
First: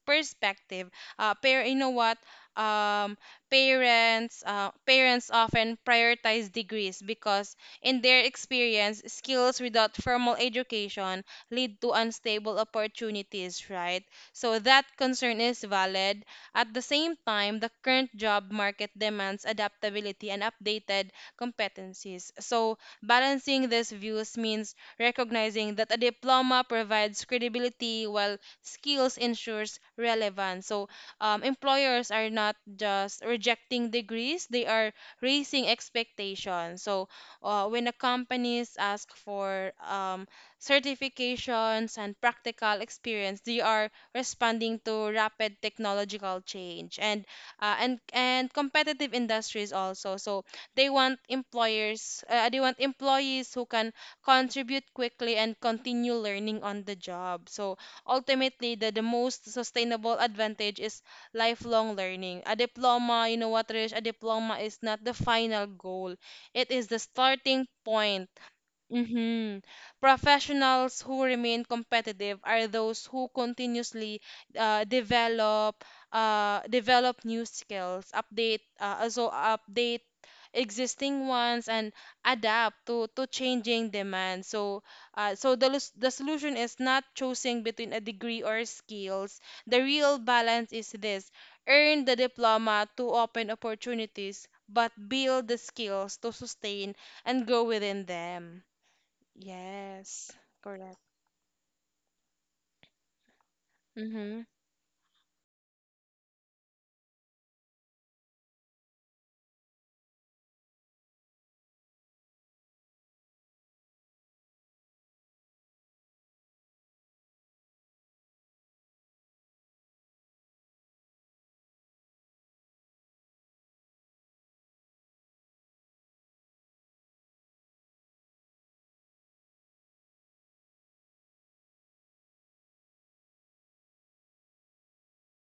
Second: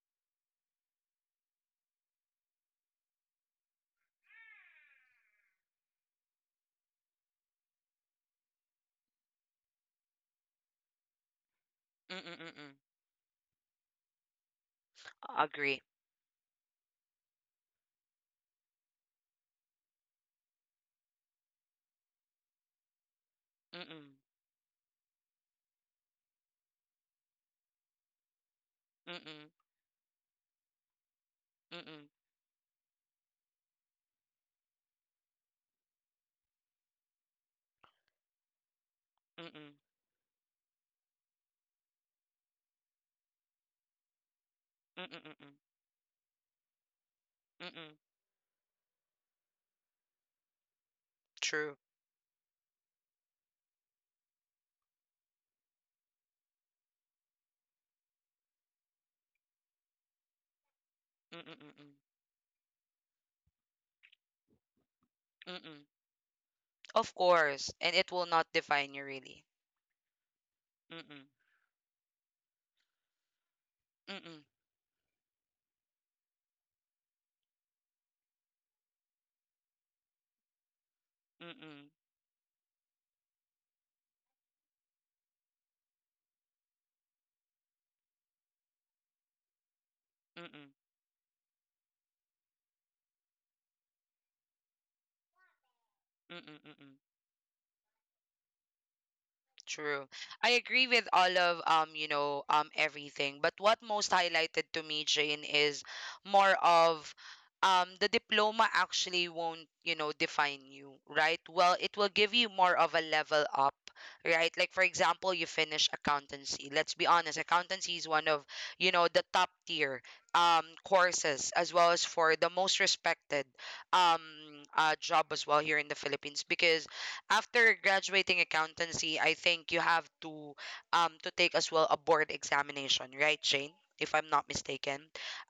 Speaker 2: perspective. Pair You know what? um Parents parents often prioritize degrees because in their experience, skills without formal education lead to
Speaker 1: Mm-mm.
Speaker 2: unstable
Speaker 1: Mm-mm.
Speaker 2: opportunities, right? So that concern is
Speaker 1: Agree.
Speaker 2: valid. At the same time, the current job market demands adaptability and updated competencies. So, balancing these
Speaker 1: Mm-mm.
Speaker 2: views means recognizing that a diploma provides credibility while skills
Speaker 1: Mm-mm.
Speaker 2: ensures relevance. So,
Speaker 1: Mm-mm.
Speaker 2: employers are not just rejecting degrees, they are raising expectations. So, when the companies ask for
Speaker 1: Mm-mm.
Speaker 2: certifications and practical experience, they are responding
Speaker 1: Mm-mm.
Speaker 2: to
Speaker 1: Mm-mm.
Speaker 2: rapid technological change and uh,
Speaker 1: Mm-mm.
Speaker 2: and and competitive industries also. So they want
Speaker 1: True.
Speaker 2: employees who can contribute quickly and continue learning on the job. So ultimately, the most sustainable advantage is
Speaker 1: Mm-mm. Mm-mm.
Speaker 2: lifelong learning. A diploma, you know what, Rish? A diploma is not the final
Speaker 1: Mm-mm.
Speaker 2: goal. It is the
Speaker 1: Of
Speaker 2: starting
Speaker 1: course. And it will
Speaker 2: point.
Speaker 1: not define you really.
Speaker 2: Mm-hmm. Professionals who
Speaker 1: Mm-mm.
Speaker 2: remain competitive are those who continuously
Speaker 1: Mm-mm.
Speaker 2: uh, develop develop new skills, update also update existing ones
Speaker 1: Mm-mm.
Speaker 2: and adapt to changing demands. So the solution is not choosing between a degree or skills. The real
Speaker 1: Mm-mm. Mm-mm.
Speaker 2: balance is this: earn the diploma to open opportunities, but build the skills to sustain
Speaker 1: Mm-mm.
Speaker 2: and grow within them.
Speaker 1: True.
Speaker 2: Yes,
Speaker 1: I agree
Speaker 2: correct.
Speaker 1: with all of everything. But what most
Speaker 2: Mm-hmm.
Speaker 1: highlighted to me, Jane, is more of the diploma actually won't, you know, define you, right? Well, it will give you more of a level up, right? Like for example, you finish accountancy. Let's be honest, accountancy is one of, you know, the top tier courses as well as for the most respected um job as well here in the Philippines because after graduating accountancy, I think you have to take as well a board examination, right, Jane? If I'm not mistaken,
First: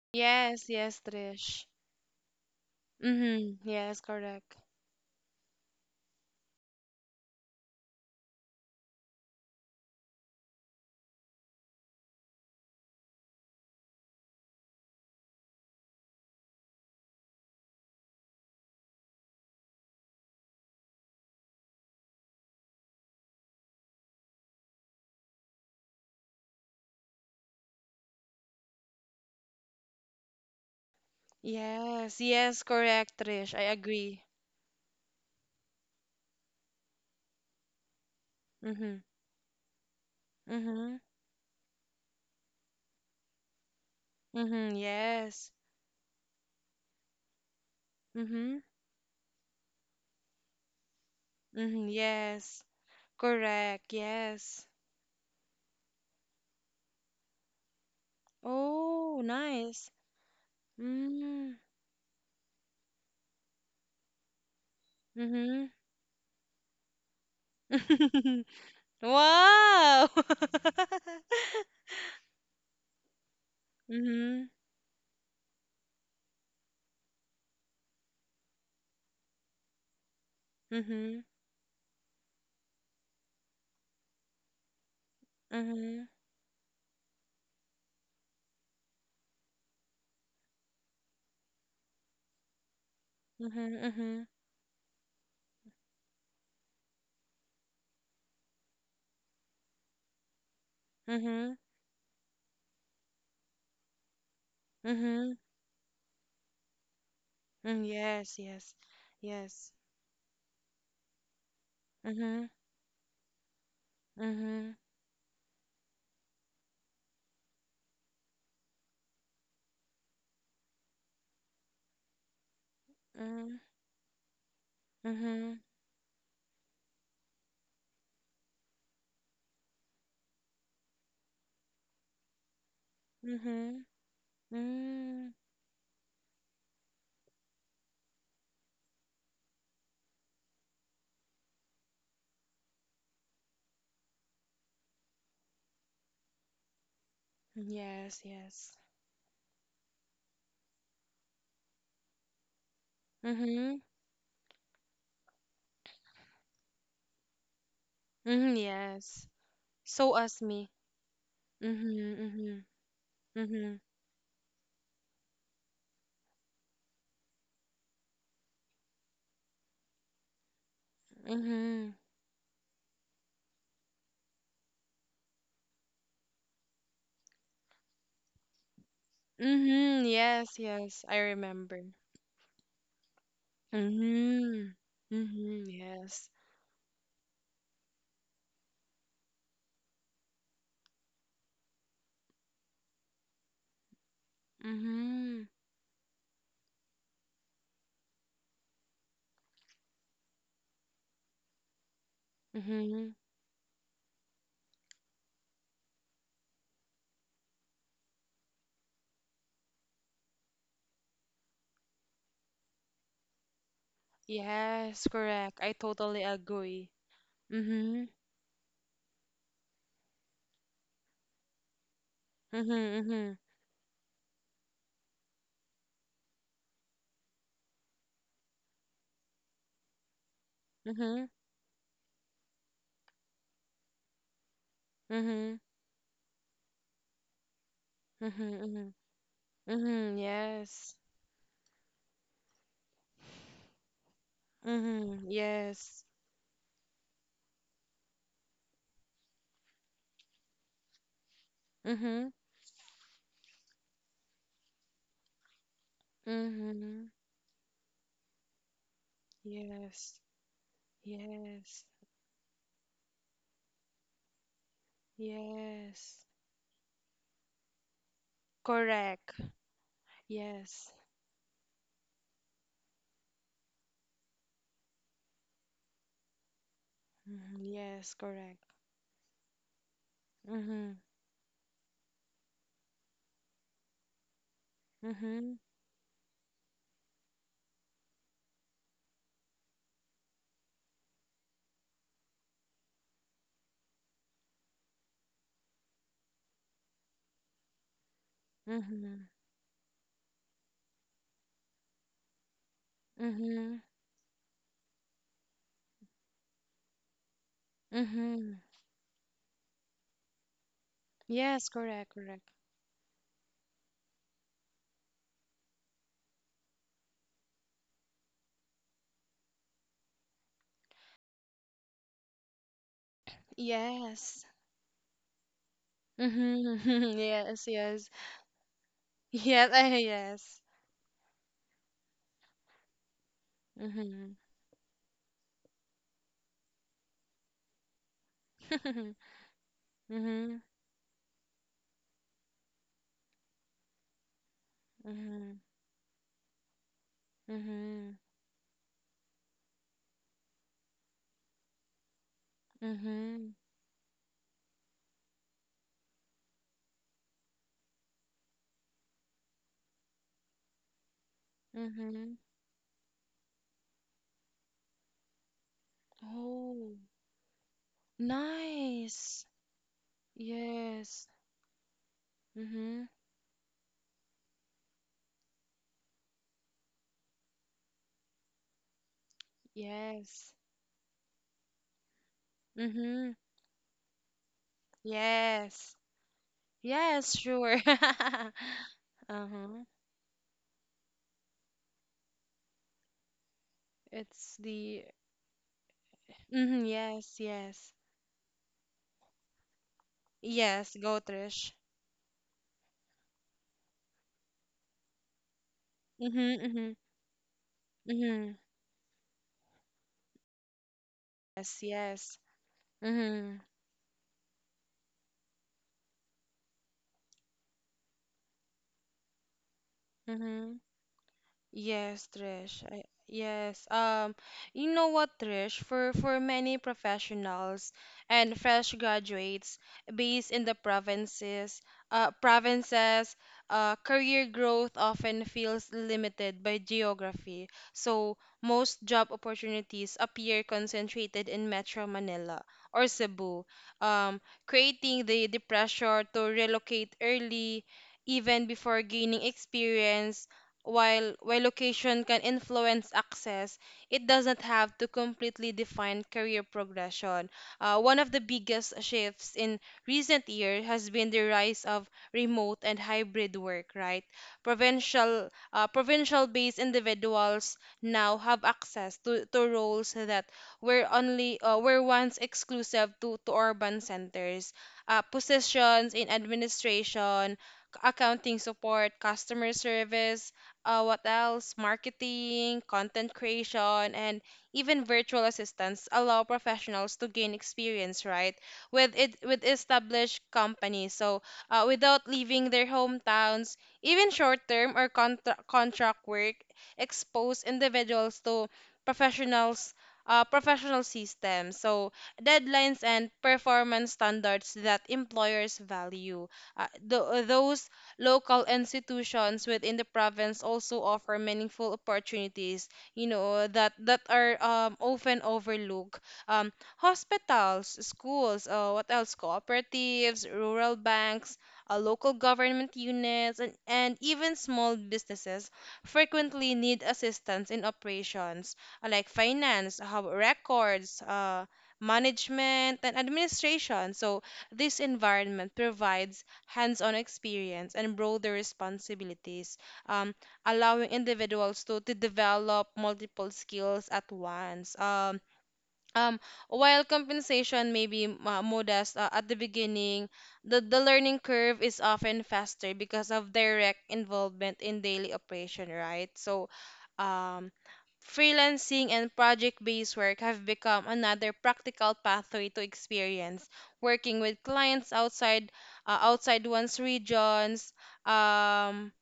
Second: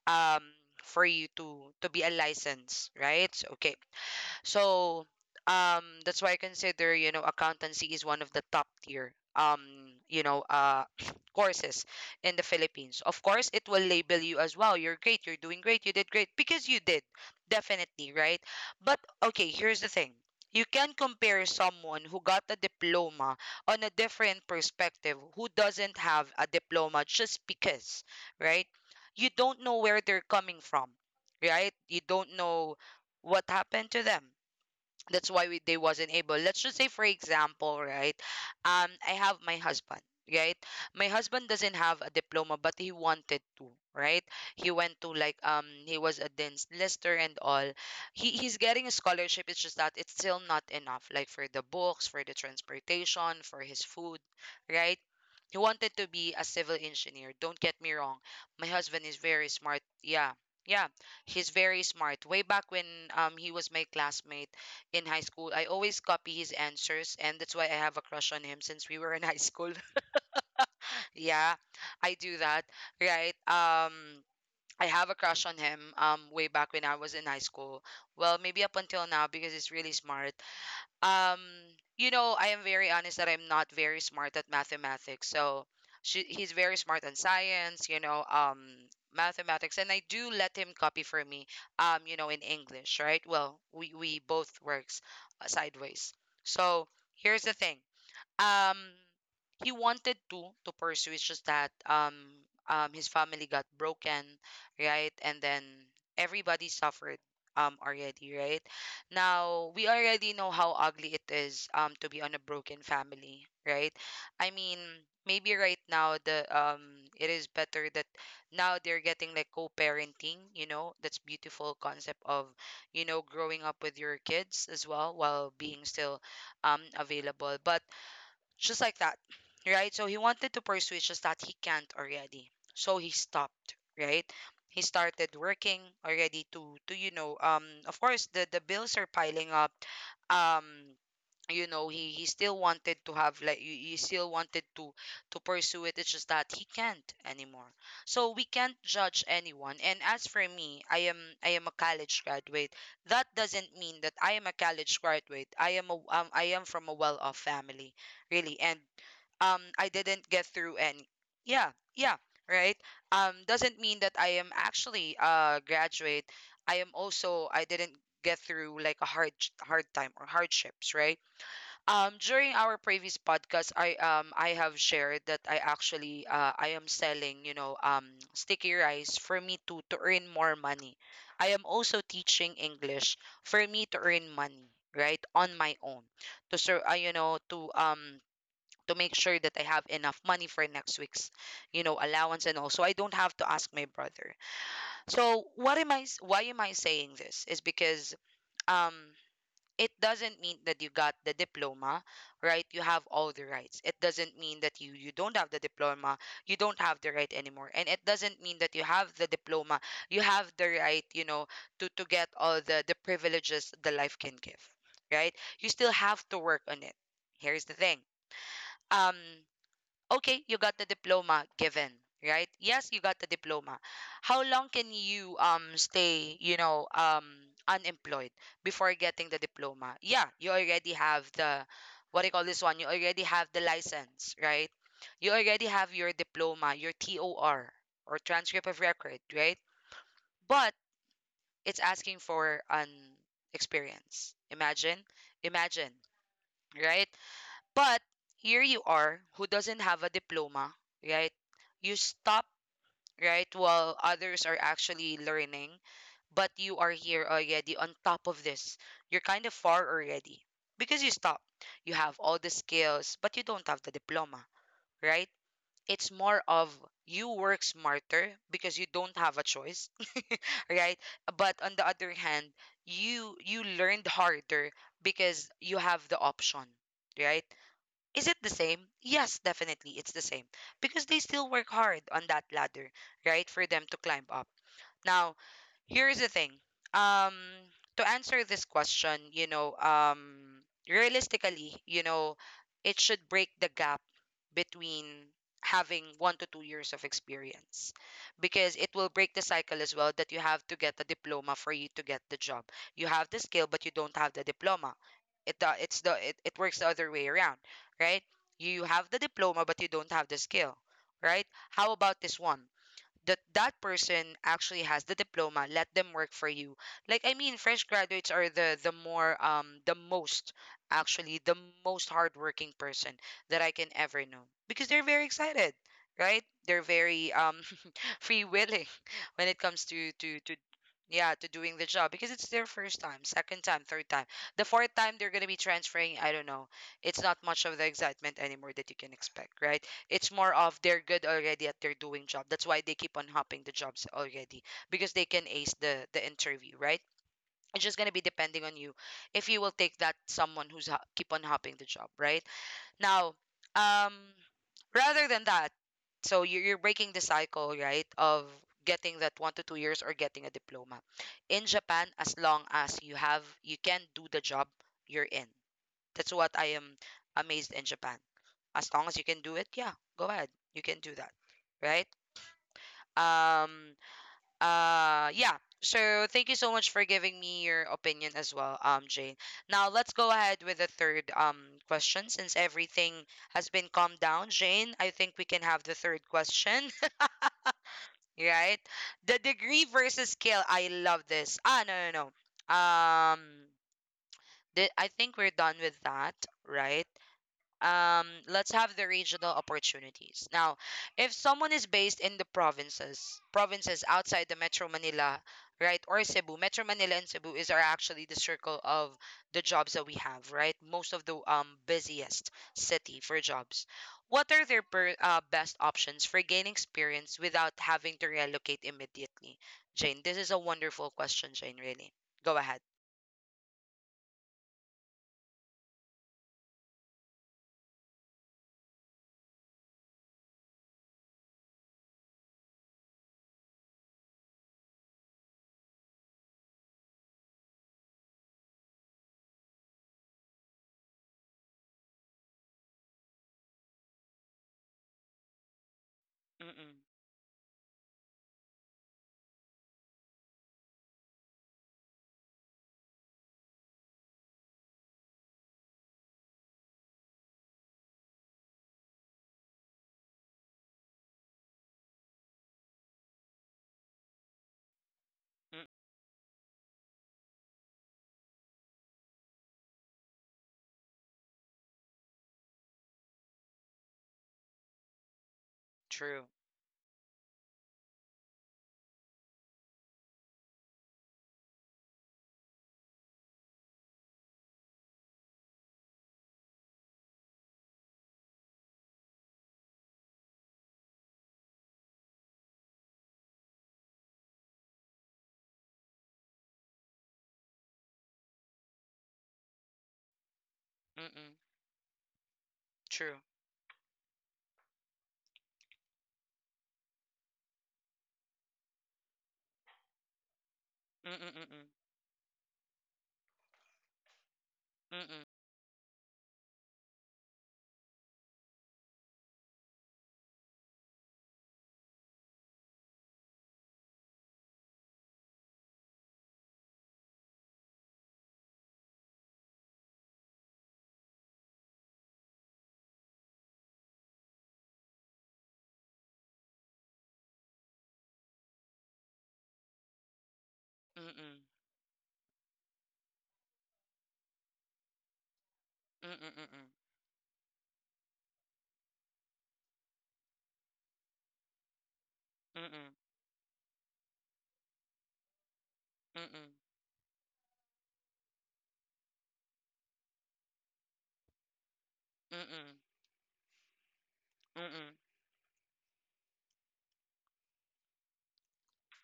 Speaker 1: um,
Speaker 2: Yes, yes,
Speaker 1: for you
Speaker 2: Trish.
Speaker 1: to be a license, right?
Speaker 2: Mm-hmm.
Speaker 1: Okay.
Speaker 2: Yes, correct.
Speaker 1: So that's why I consider, you know, accountancy is one of the top tier you know uh <sniffs> courses in the Philippines. Of course, it will label you as wow, you're great, you're doing great, you did great because you did definitely right. But okay, here's the thing. You can compare someone who got a diploma on a different perspective who doesn't have a diploma just because, right? You don't know where they're coming from, right? You
Speaker 2: Yes,
Speaker 1: don't
Speaker 2: yes,
Speaker 1: know
Speaker 2: correct,
Speaker 1: what
Speaker 2: Trish. I
Speaker 1: happened to them,
Speaker 2: agree.
Speaker 1: that's why we, they wasn't able, let's just say for example, right,
Speaker 2: Mm-hmm.
Speaker 1: I have my husband, right.
Speaker 2: Mm-hmm.
Speaker 1: My husband doesn't have a diploma, but he wanted to, right. He
Speaker 2: Mm-hmm.
Speaker 1: went to like,
Speaker 2: Yes.
Speaker 1: he was a dance lister and all. He's
Speaker 2: Mm-hmm.
Speaker 1: getting a scholarship, it's just that it's still not enough like for the
Speaker 2: Mm-hmm.
Speaker 1: books, for the
Speaker 2: Yes.
Speaker 1: transportation, for his
Speaker 2: Correct.
Speaker 1: food,
Speaker 2: Yes.
Speaker 1: right. He wanted to be a civil engineer, don't get me wrong. My husband is
Speaker 2: Oh,
Speaker 1: very smart,
Speaker 2: nice.
Speaker 1: yeah. Yeah, he's
Speaker 2: Mm.
Speaker 1: very smart. Way back when, he was my classmate in high school. I
Speaker 2: Mm-hmm.
Speaker 1: always copy his answers, and that's why I have a crush on
Speaker 2: <laughs>
Speaker 1: him since we were in high school.
Speaker 2: Wow.
Speaker 1: <laughs>
Speaker 2: <laughs>
Speaker 1: Yeah, I do that, right?
Speaker 2: Mm-hmm.
Speaker 1: I have a crush on him way back when I was in high school. Well, maybe up until now because he's really smart.
Speaker 2: Mm-hmm.
Speaker 1: um you know, I am very honest that I'm not very smart at mathematics, so
Speaker 2: Mm-hmm.
Speaker 1: he's very smart on science, you know, mathematics, and I do let him copy for me, you know, in English, right? Well, we
Speaker 2: Mm-hmm.
Speaker 1: both works sideways. So here's the thing, um he wanted to pursue, it's just
Speaker 2: Mm-hmm.
Speaker 1: that his family got broken, right,
Speaker 2: Mm-hmm.
Speaker 1: and then everybody suffered
Speaker 2: Mm,
Speaker 1: already,
Speaker 2: yes,
Speaker 1: right.
Speaker 2: yes,
Speaker 1: Now
Speaker 2: yes.
Speaker 1: we already know how ugly it is to be on a
Speaker 2: Mm-hmm,
Speaker 1: broken family, right. I
Speaker 2: mm-hmm,
Speaker 1: mean, maybe right now the it is better that now they're getting like co-parenting, you know, that's beautiful concept of, you know, growing
Speaker 2: mm,
Speaker 1: up with your kids as well while
Speaker 2: mm-hmm,
Speaker 1: being still available, but just like that, right? So he wanted to pursue, it's just that he can't already. So he stopped,
Speaker 2: mm-hmm,
Speaker 1: right? He
Speaker 2: mm.
Speaker 1: started working already to you know of course the bills are piling up. um you know, he still wanted to have like you, he still wanted to pursue it, it's just that he can't anymore.
Speaker 2: Yes,
Speaker 1: So we can't
Speaker 2: yes.
Speaker 1: judge anyone, and as for me, I am a college graduate. That doesn't
Speaker 2: Mm-hmm,
Speaker 1: mean that I am a college graduate, I am a I am from a well-off family, really.
Speaker 2: mm-hmm,
Speaker 1: And
Speaker 2: yes.
Speaker 1: I
Speaker 2: So
Speaker 1: didn't
Speaker 2: as
Speaker 1: get
Speaker 2: me.
Speaker 1: through any. Yeah. Yeah,
Speaker 2: Mm-hmm, mm-hmm,
Speaker 1: right.
Speaker 2: mm-hmm,
Speaker 1: Doesn't mean that I am actually a graduate, I am also, I didn't get through like a hard time or hardships, right.
Speaker 2: mm-hmm,
Speaker 1: During our previous podcast, I have shared that I actually I am selling, you know, sticky rice for me to
Speaker 2: mm-hmm.
Speaker 1: earn more
Speaker 2: Yes,
Speaker 1: money.
Speaker 2: yes, I
Speaker 1: I am
Speaker 2: remember.
Speaker 1: also teaching English for me to earn money,
Speaker 2: Mm-hmm,
Speaker 1: right, on
Speaker 2: mm-hmm,
Speaker 1: my own
Speaker 2: yes.
Speaker 1: to serve you know, to make sure that I have enough money for next week's, you know, allowance, and also I don't have to ask my brother.
Speaker 2: Mm-hmm,
Speaker 1: So what am I s- why am I saying this? Is because um it doesn't mean that you got the diploma, right? You have
Speaker 2: mm-hmm.
Speaker 1: all the rights. It doesn't mean that you don't have the diploma, you don't have the right anymore. And it doesn't mean that you have the diploma, you have the right, you know, to get all the privileges the life can give,
Speaker 2: Yes,
Speaker 1: right?
Speaker 2: correct.
Speaker 1: You
Speaker 2: I
Speaker 1: still
Speaker 2: totally
Speaker 1: have to work on
Speaker 2: agree.
Speaker 1: it. Here's the thing.
Speaker 2: Mm-hmm,
Speaker 1: Um okay, you got the diploma given, right?
Speaker 2: mm-hmm,
Speaker 1: Yes, you got the
Speaker 2: mm-hmm,
Speaker 1: diploma. How long can you stay, you know, unemployed before getting the diploma? Yeah, you already
Speaker 2: mm-hmm,
Speaker 1: have the, what do you call this one? You already have the license, right? You
Speaker 2: mm-hmm,
Speaker 1: already have your diploma, your TOR or
Speaker 2: mm-hmm,
Speaker 1: transcript of
Speaker 2: mm-hmm.
Speaker 1: record, right?
Speaker 2: Mm-hmm,
Speaker 1: But
Speaker 2: yes.
Speaker 1: it's asking for an experience. Imagine,
Speaker 2: Mm-hmm,
Speaker 1: imagine,
Speaker 2: yes.
Speaker 1: right? But here you are, who doesn't have a diploma, right? You
Speaker 2: Mm-hmm,
Speaker 1: stop, right, while others are actually learning, but you are
Speaker 2: mm-hmm,
Speaker 1: here already on top of this. You're kind of far
Speaker 2: yes.
Speaker 1: already because you stop.
Speaker 2: Yes.
Speaker 1: You have all the skills, but you don't have the diploma, right? It's
Speaker 2: Yes.
Speaker 1: more of you work smarter because you don't
Speaker 2: Correct.
Speaker 1: have a choice, <laughs>
Speaker 2: Yes.
Speaker 1: right? But on the other hand, you learned harder because you have the option, right?
Speaker 2: Mm-hmm, yes,
Speaker 1: Is it the
Speaker 2: correct.
Speaker 1: same? Yes, definitely, it's the same
Speaker 2: Mm-hmm,
Speaker 1: because they still work hard on that ladder, right, for them to climb up. Now,
Speaker 2: mm-hmm,
Speaker 1: here's the thing. Um, to answer this question, you know, realistically, you know, it should break the gap between having 1 to 2 years of experience because it will
Speaker 2: mm-hmm,
Speaker 1: break the cycle as well that you have to get a diploma for you to get the job. You have the skill,
Speaker 2: mm-hmm,
Speaker 1: but you don't have the diploma. It works the other way around, right?
Speaker 2: mm-hmm.
Speaker 1: You have the diploma, but you don't have the skill, right?
Speaker 2: Yes,
Speaker 1: How
Speaker 2: correct,
Speaker 1: about this
Speaker 2: correct.
Speaker 1: one? That that person actually has the diploma, let them work for you. Like, I mean, fresh graduates are the more the most actually the most hardworking person that I can ever know
Speaker 2: Yes.
Speaker 1: because they're very excited, right. They're
Speaker 2: Mm-hmm, <laughs>
Speaker 1: very
Speaker 2: yes, yes.
Speaker 1: free willing <laughs> when it
Speaker 2: Yes,
Speaker 1: comes
Speaker 2: <laughs>
Speaker 1: to to
Speaker 2: yes.
Speaker 1: yeah, to doing the job because it's their first time, second time, third time.
Speaker 2: Mm-hmm.
Speaker 1: The fourth time they're going to be transferring, I don't know, it's not much of the excitement anymore that you can
Speaker 2: <laughs>
Speaker 1: expect, right. It's more
Speaker 2: Mm-hmm,
Speaker 1: of they're good already at their doing job, that's why they keep on hopping the jobs already because they can
Speaker 2: mm-hmm,
Speaker 1: ace the interview, right. It's just going
Speaker 2: mm-hmm,
Speaker 1: to be depending on you if you will take that someone who's keep on hopping the job, right. Now,
Speaker 2: mm-hmm,
Speaker 1: um, rather than that, so you're breaking the cycle, right, of getting that 1 to 2 years or getting a diploma. In Japan,
Speaker 2: mm-hmm.
Speaker 1: as long as you have, you can do the job you're in. That's what I am
Speaker 2: Oh.
Speaker 1: amazed in Japan. As long as you can
Speaker 2: Nice.
Speaker 1: do it, yeah, go ahead. You can do
Speaker 2: Yes.
Speaker 1: that, right?
Speaker 2: Mm-hmm.
Speaker 1: Um, yeah. So thank you so much for giving me your opinion as well, Jane. Now let's go
Speaker 2: Yes.
Speaker 1: ahead with the third question since everything
Speaker 2: Mm-hmm.
Speaker 1: has been calmed down, Jane. I think we can have the
Speaker 2: Yes.
Speaker 1: third question,
Speaker 2: Yes, sure.
Speaker 1: <laughs>
Speaker 2: <laughs>
Speaker 1: right? The degree
Speaker 2: Uh-huh.
Speaker 1: versus scale. I love this. Ah, no, no, no. Um,
Speaker 2: It's the
Speaker 1: I think we're done with that,
Speaker 2: Mm-hmm.
Speaker 1: right?
Speaker 2: Yes, yes.
Speaker 1: Let's have the regional opportunities. Now,
Speaker 2: Yes, go
Speaker 1: if someone
Speaker 2: Trish.
Speaker 1: is based in the provinces, provinces outside the Metro Manila, right, or
Speaker 2: Mm-hmm.
Speaker 1: Cebu. Metro
Speaker 2: Mm-hmm.
Speaker 1: Manila and Cebu is are actually the
Speaker 2: Mm-hmm.
Speaker 1: circle of the jobs that we have, right? Most of the
Speaker 2: Yes, yes.
Speaker 1: busiest city for
Speaker 2: Mm-hmm.
Speaker 1: jobs. What are their best options for gaining experience without having to relocate immediately? Jane, this is a
Speaker 2: Mm-hmm.
Speaker 1: wonderful question, Jane, really.
Speaker 2: Yes,
Speaker 1: Go ahead.
Speaker 2: Trish. I, yes. You know what, Trish? For many professionals and fresh graduates based in the provinces, uh, provinces, career growth often feels limited by geography. So most job opportunities appear concentrated in Metro Manila or Cebu, creating the pressure to
Speaker 1: Mm-mm,
Speaker 2: relocate early, even before gaining experience. While location can influence access, it doesn't have to completely define career progression. One of the biggest shifts in recent years has been the rise of remote and hybrid work, right?
Speaker 1: mm,
Speaker 2: Provincial-based individuals now have access to roles that were once exclusive to urban centers. Positions in
Speaker 1: true.
Speaker 2: administration, accounting support, customer service, what else? Marketing, content creation, and even virtual assistants allow professionals to gain experience, right? With established companies, so without leaving their hometowns, even short-term or contract work expose individuals to professionals. Professional
Speaker 1: Mm-mm,
Speaker 2: systems, so deadlines and
Speaker 1: true.
Speaker 2: performance standards that employers value. Th- those Local institutions within the province also offer
Speaker 1: Mm-mm, mm-mm,
Speaker 2: meaningful opportunities, you know, that are often
Speaker 1: mm-mm.
Speaker 2: overlooked. Hospitals, schools, what else? Cooperatives, rural banks, local government units, and even small businesses frequently need assistance in operations like finance, how records, management, and administration. So this environment provides hands-on experience and broader responsibilities, um, allowing
Speaker 1: Mm-mm,
Speaker 2: individuals to develop multiple skills at once. Um,
Speaker 1: mm-mm, mm-mm,
Speaker 2: while compensation may be modest at the beginning, the learning curve is often faster
Speaker 1: mm-mm,
Speaker 2: because of direct involvement in daily operation, right?
Speaker 1: mm-mm,
Speaker 2: So, um, freelancing and project-based work have become another practical pathway to
Speaker 1: mm-mm,
Speaker 2: experience working with
Speaker 1: mm-mm,
Speaker 2: clients outside one's regions. Um,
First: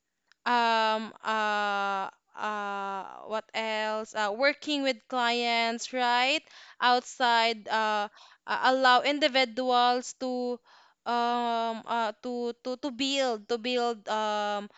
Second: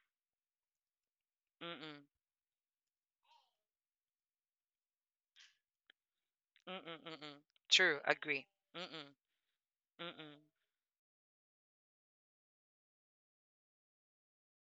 Speaker 2: um
Speaker 1: mm-mm,
Speaker 2: uh what else? Working with clients, right,
Speaker 1: mm-mm, mm-mm.
Speaker 2: outside
Speaker 1: True,
Speaker 2: uh
Speaker 1: agree.
Speaker 2: uh, allow
Speaker 1: Mm-mm,
Speaker 2: individuals
Speaker 1: mm-mm,
Speaker 2: to build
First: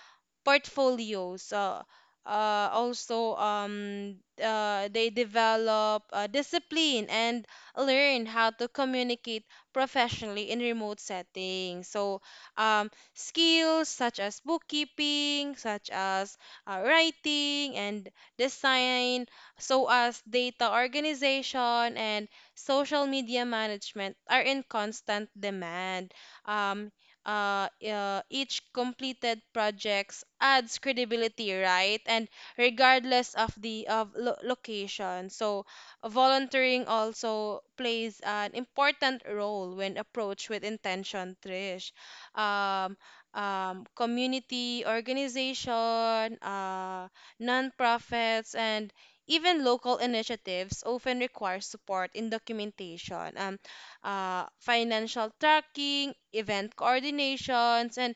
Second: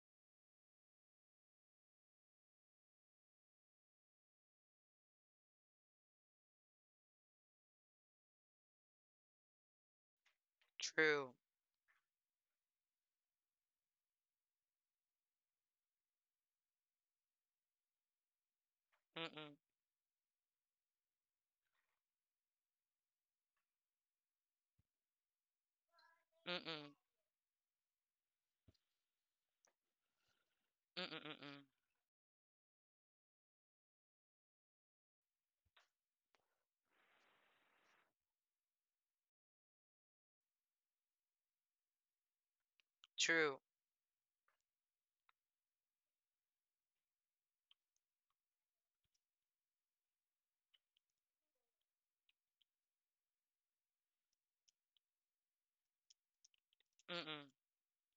Speaker 2: portfolios. Also They develop discipline and learn how to communicate professionally in remote
Speaker 1: true.
Speaker 2: settings. So um, skills such as bookkeeping, such as writing and design,
Speaker 1: Mm-mm,
Speaker 2: so as data organization and social media management are in constant demand.
Speaker 1: mm-mm,
Speaker 2: um, each completed projects adds
Speaker 1: mm-mm,
Speaker 2: credibility,
Speaker 1: mm-mm,
Speaker 2: right? And regardless of the location. So volunteering also plays an important role when approached with intention, Trish. Um,
Speaker 1: true.
Speaker 2: Community organization, nonprofits, and even local initiatives often require support in documentation. Financial tracking, event
Speaker 1: Mm-mm,
Speaker 2: coordinations, and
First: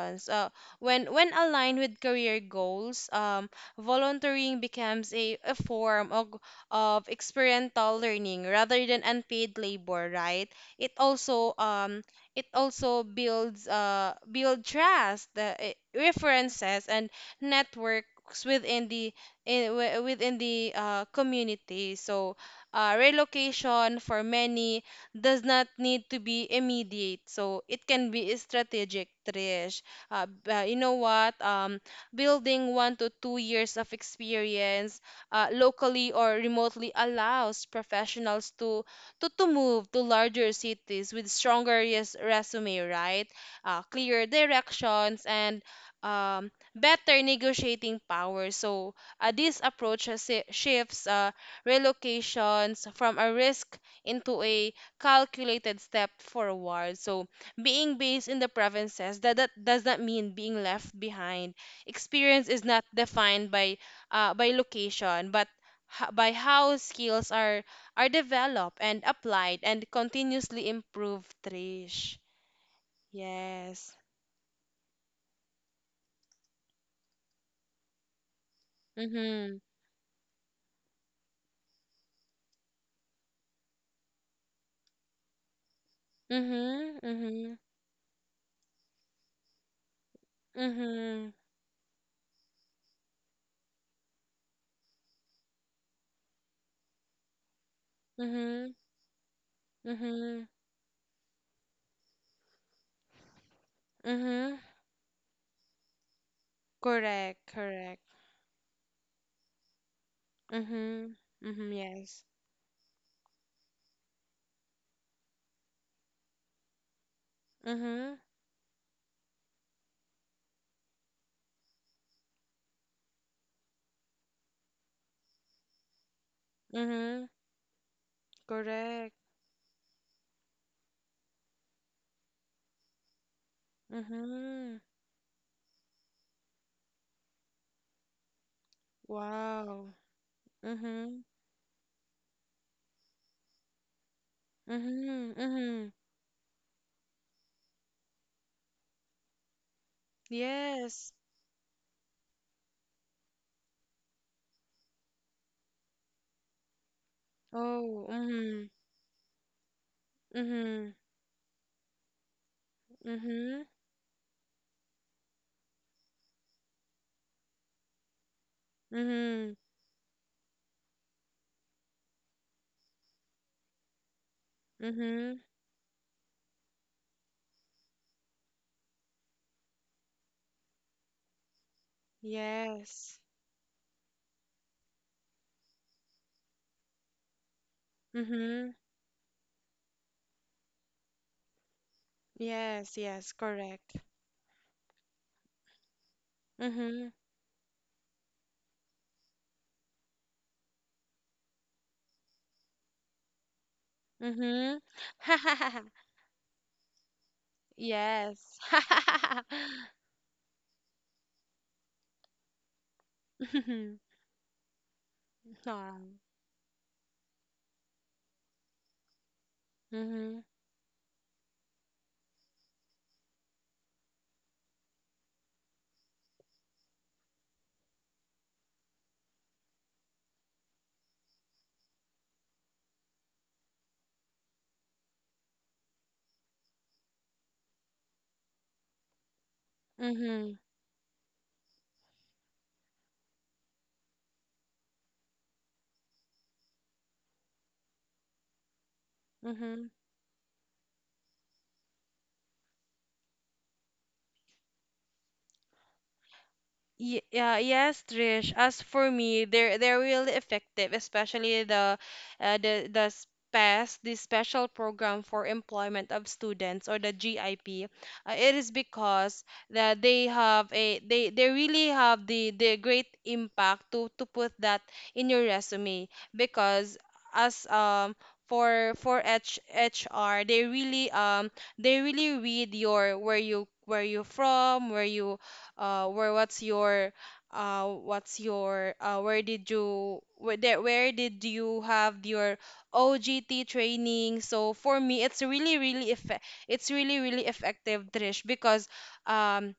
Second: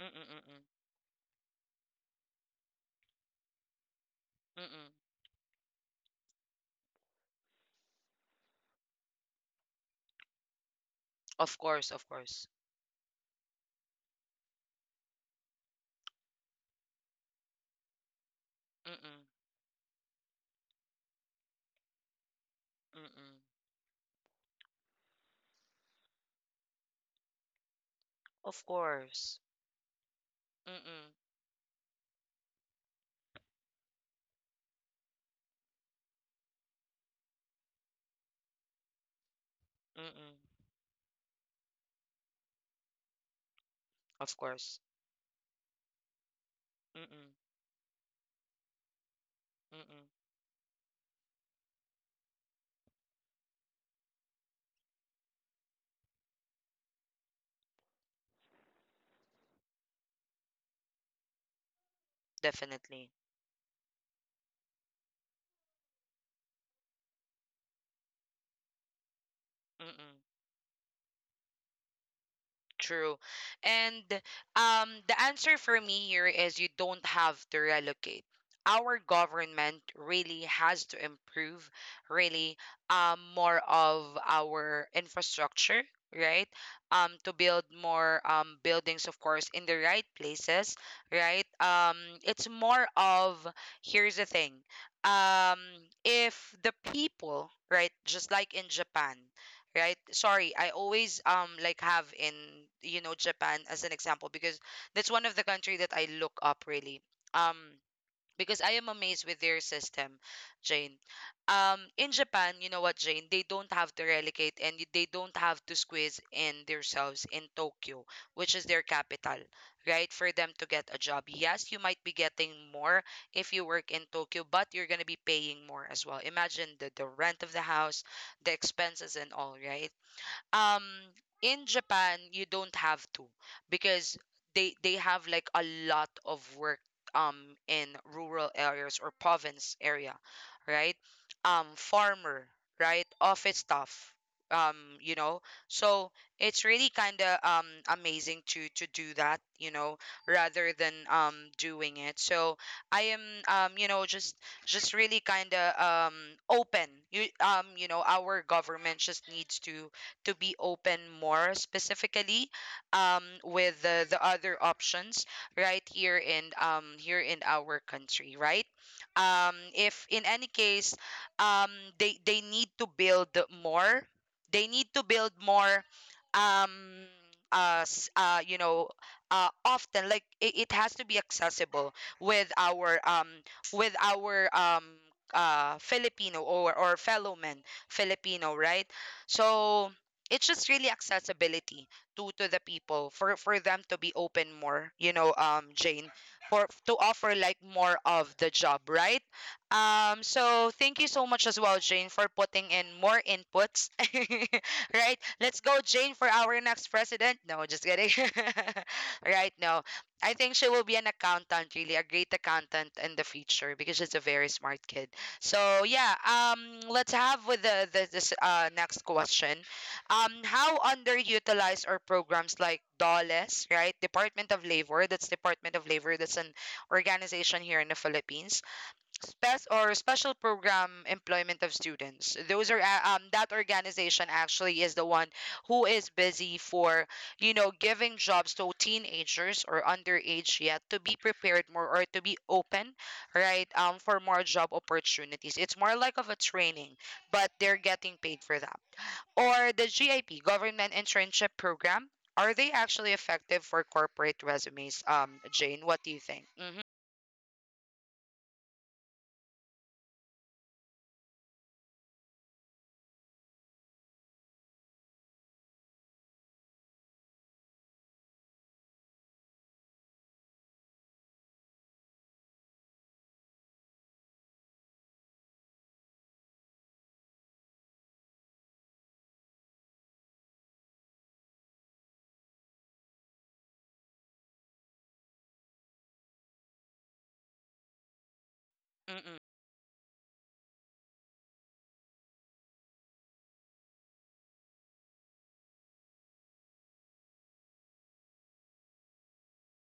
Speaker 1: mm-mm, mm-mm,
Speaker 2: When aligned with career goals, volunteering
Speaker 1: mm-mm.
Speaker 2: becomes a form of experiential learning rather than unpaid labor, right? It also
Speaker 1: Of course,
Speaker 2: um,
Speaker 1: of
Speaker 2: it
Speaker 1: course.
Speaker 2: also builds build trust, references, and networks within the
Speaker 1: Mm-mm,
Speaker 2: community. So
Speaker 1: mm-mm,
Speaker 2: relocation for many does not need to be immediate. So it can be
Speaker 1: of
Speaker 2: strategic,
Speaker 1: course.
Speaker 2: Trish. You know
Speaker 1: Mm-mm,
Speaker 2: what? Building 1 to 2 years of experience locally or remotely allows professionals to move to
Speaker 1: mm-mm,
Speaker 2: larger cities with stronger resume, right? Clear
Speaker 1: of course.
Speaker 2: directions and better
Speaker 1: Mm-mm,
Speaker 2: negotiating power. So this
Speaker 1: mm-mm,
Speaker 2: approach shifts relocations from a risk into a calculated step forward. So, being based in the provinces that does not mean being left behind. Experience is not
Speaker 1: definitely.
Speaker 2: defined by location, but by how skills are developed and applied and continuously improved, Trish,
Speaker 1: True.
Speaker 2: yes.
Speaker 1: And the answer for me here is you don't have to relocate. Our
Speaker 2: Mhm.
Speaker 1: government really has to improve, really, more of our infrastructure, right?
Speaker 2: Mhm.
Speaker 1: To
Speaker 2: Mhm.
Speaker 1: build more buildings, of course, in the right places,
Speaker 2: Mhm.
Speaker 1: right? It's more of Here's the thing. Um, if the people, right, just like in
Speaker 2: Mhm.
Speaker 1: Japan, right.
Speaker 2: Mhm.
Speaker 1: Sorry, I always like have in, you know, Japan as an example because
Speaker 2: Mhm.
Speaker 1: that's one of the country that I look up really,
Speaker 2: Correct.
Speaker 1: um
Speaker 2: Correct.
Speaker 1: because I am amazed with their system, Jane.
Speaker 2: Mm-hmm. Mm-hmm.
Speaker 1: In
Speaker 2: Yes.
Speaker 1: Japan, you know what, Jane, they don't have to relegate and they don't have to squeeze in themselves in Tokyo,
Speaker 2: Mm-hmm.
Speaker 1: which is their capital, right, for them to get a job. Yes, you might be getting more if you work in Tokyo, but you're going to be paying more as well. Imagine the
Speaker 2: Mm-hmm.
Speaker 1: rent of the house, the
Speaker 2: Correct.
Speaker 1: expenses and all, right? um in Japan, you don't have to because
Speaker 2: Mm-hmm.
Speaker 1: they have like a lot of work, um in rural areas or province
Speaker 2: Wow.
Speaker 1: area, right?
Speaker 2: Mm-hmm.
Speaker 1: Um, farmer, right? Office staff, um, you
Speaker 2: Mm-hmm.
Speaker 1: know.
Speaker 2: Mm-hmm.
Speaker 1: So it's really kind of amazing to do that, you know, rather than,
Speaker 2: Yes.
Speaker 1: um, doing it. So I am, um, you know, just really kind of, um, open. You, um, you know,
Speaker 2: Oh.
Speaker 1: our
Speaker 2: Mm-hmm.
Speaker 1: government just needs to be
Speaker 2: Mm-hmm.
Speaker 1: open more specifically,
Speaker 2: Mm-hmm.
Speaker 1: with the other options right here in, here in our country, right?
Speaker 2: Mm-hmm.
Speaker 1: Um, if in any case, um, they need to build more. They need to build
Speaker 2: Mm-hmm.
Speaker 1: more, um, you know, often like it has to be accessible with our
Speaker 2: Yes.
Speaker 1: um, with our Filipino or fellow men, Filipino,
Speaker 2: Mm-hmm.
Speaker 1: right? So it's just really accessibility to the
Speaker 2: Yes.
Speaker 1: people,
Speaker 2: Yes.
Speaker 1: for them
Speaker 2: Correct.
Speaker 1: to be open more, you know, um, Jane, for to
Speaker 2: Mm-hmm.
Speaker 1: offer like more of the job, right? Um, so thank you so much as well, Jane, for putting in more inputs. <laughs>
Speaker 2: Mm-hmm.
Speaker 1: Right, let's go,
Speaker 2: <laughs>
Speaker 1: Jane, for our next president. No, just kidding.
Speaker 2: Yes.
Speaker 1: <laughs>
Speaker 2: <laughs>
Speaker 1: Right. No, I think she will be an accountant, really, a great accountant in the future because she's a very smart kid. So,
Speaker 2: Wow.
Speaker 1: yeah, um, let's have with the this next question. Um,
Speaker 2: Mm-hmm.
Speaker 1: how underutilized are programs like DOLES, right? Department of Labor, that's Department of Labor, that's an organization here in the Philippines. Spec or Special Program Employment of Students. Those are that organization actually is the one who is busy for, you know, giving jobs to teenagers or
Speaker 2: Mm-hmm.
Speaker 1: underage yet to be prepared more or to be open, right? Um, for more job opportunities. It's more like of a training, but they're getting paid for that. Or
Speaker 2: Mm-hmm.
Speaker 1: the GIP, Government Internship Program, are they actually effective for corporate resumes? Jane, what do you think? Mm-hmm.
Speaker 2: Yeah, yes, Trish. As for me, they're really effective, especially the SPES, the Special Program for Employment of Students or the GIP. It is because that they have a they really have the great impact to put that in your resume because as for H HR they really read your where you from where you where what's your
Speaker 1: Mm-mm.
Speaker 2: where did you where did you have your OGT training? So for me, it's really really effective, Trish, because um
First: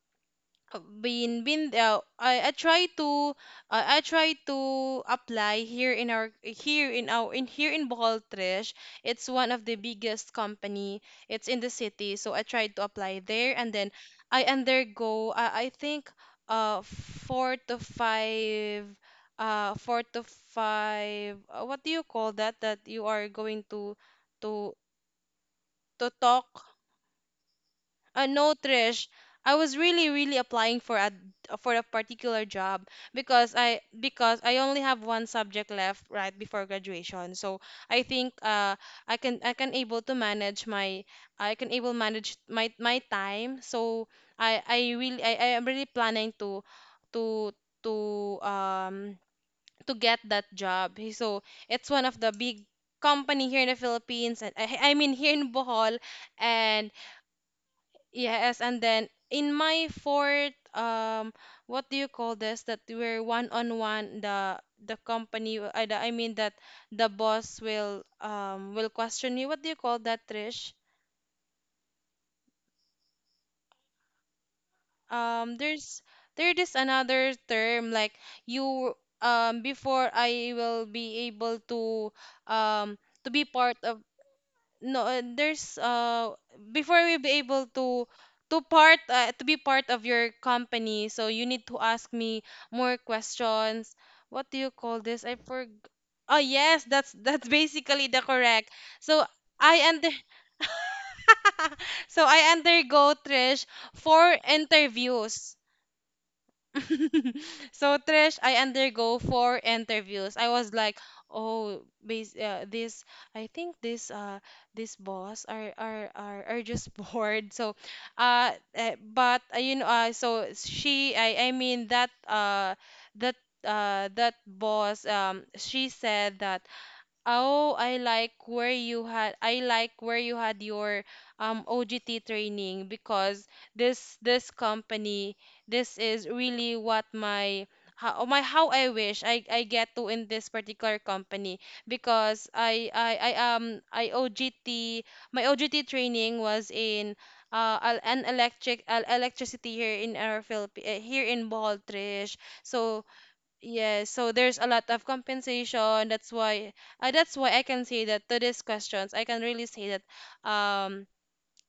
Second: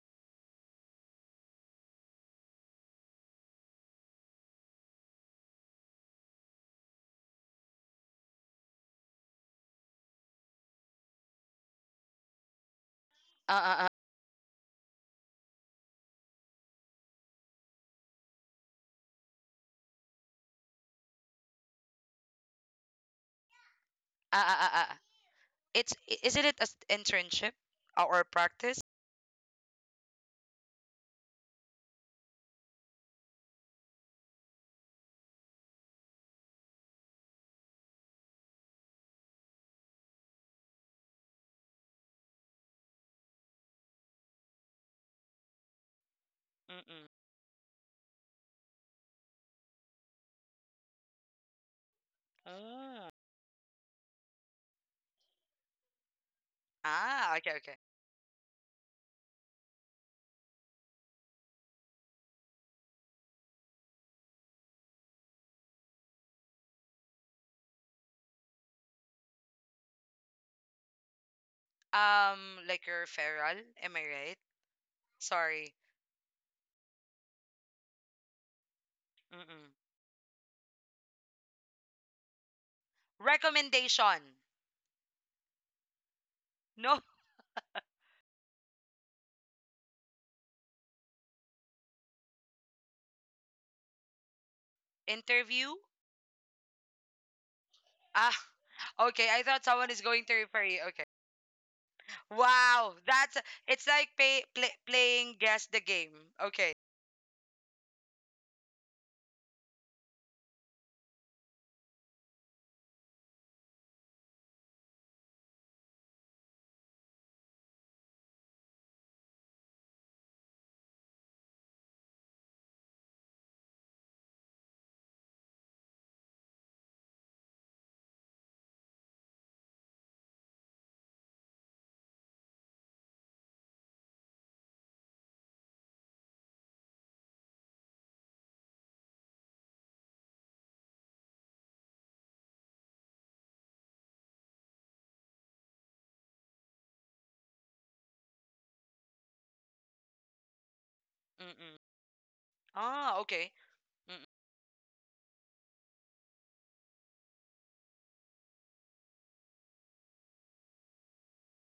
Speaker 2: been I try to apply here in Bohol, Trish. It's one of the biggest company. It's in the city, so I tried to apply there,
Speaker 1: Uh,
Speaker 2: and
Speaker 1: uh, uh,
Speaker 2: then I undergo, I think uh four to five four to five, what do you call that that you are going to
Speaker 1: uh, uh,
Speaker 2: to
Speaker 1: uh. uh. It's
Speaker 2: to
Speaker 1: isn't it as
Speaker 2: talk.
Speaker 1: internship, or
Speaker 2: Uh, no,
Speaker 1: practice?
Speaker 2: Trish. I was really, really applying for a particular job, because I only have one subject left right before graduation. So I think I can able to manage my my time. So I am really planning
Speaker 1: Mm-mm.
Speaker 2: to to um to get that job. So it's one of the big
Speaker 1: Ah.
Speaker 2: company here in the Philippines, and I mean here in Bohol. And
Speaker 1: Ah, okay, okay.
Speaker 2: yes, and then in my fourth, what do you call this? That we're one on one. The company, I mean that the boss will will question you. What do you call that, Trish?
Speaker 1: Um, like your referral, am I right?
Speaker 2: Um,
Speaker 1: Sorry.
Speaker 2: there's there is another term, like, you
Speaker 1: Mm-mm.
Speaker 2: before I will be able to, um to be part of...
Speaker 1: Recommendation.
Speaker 2: No, there's, before
Speaker 1: No
Speaker 2: we be able to part to be part of your company, so you need to ask me more questions. What do you call this? I forg-...
Speaker 1: interview.
Speaker 2: Oh, yes, that's <laughs> that's basically the
Speaker 1: Ah,
Speaker 2: correct. So
Speaker 1: okay. I thought
Speaker 2: I
Speaker 1: someone is
Speaker 2: under-
Speaker 1: going to refer you. Okay.
Speaker 2: <laughs> So I
Speaker 1: Wow,
Speaker 2: undergo,
Speaker 1: that's
Speaker 2: Trish.
Speaker 1: it's like
Speaker 2: Four
Speaker 1: playing
Speaker 2: interviews.
Speaker 1: guess the game. Okay.
Speaker 2: <laughs> So, Trish, I undergo four interviews. I was like, oh, bas this, I think this boss are just <laughs> bored. So, uh, but, so she... I mean that, that. That boss, she said that, "Oh, I like where you had, your OGT training, because this company, this is really what my... How, oh my, how I wish I get to in this particular company, because I I, I um I OGT my OGT training was in, al- an electric electricity here in our Philippi here in Bohol,
Speaker 1: Mm-mm.
Speaker 2: Trish." So...
Speaker 1: Ah, okay.
Speaker 2: Yes, so there's a lot of compensation. That's why I can say that to these questions, I can really say that um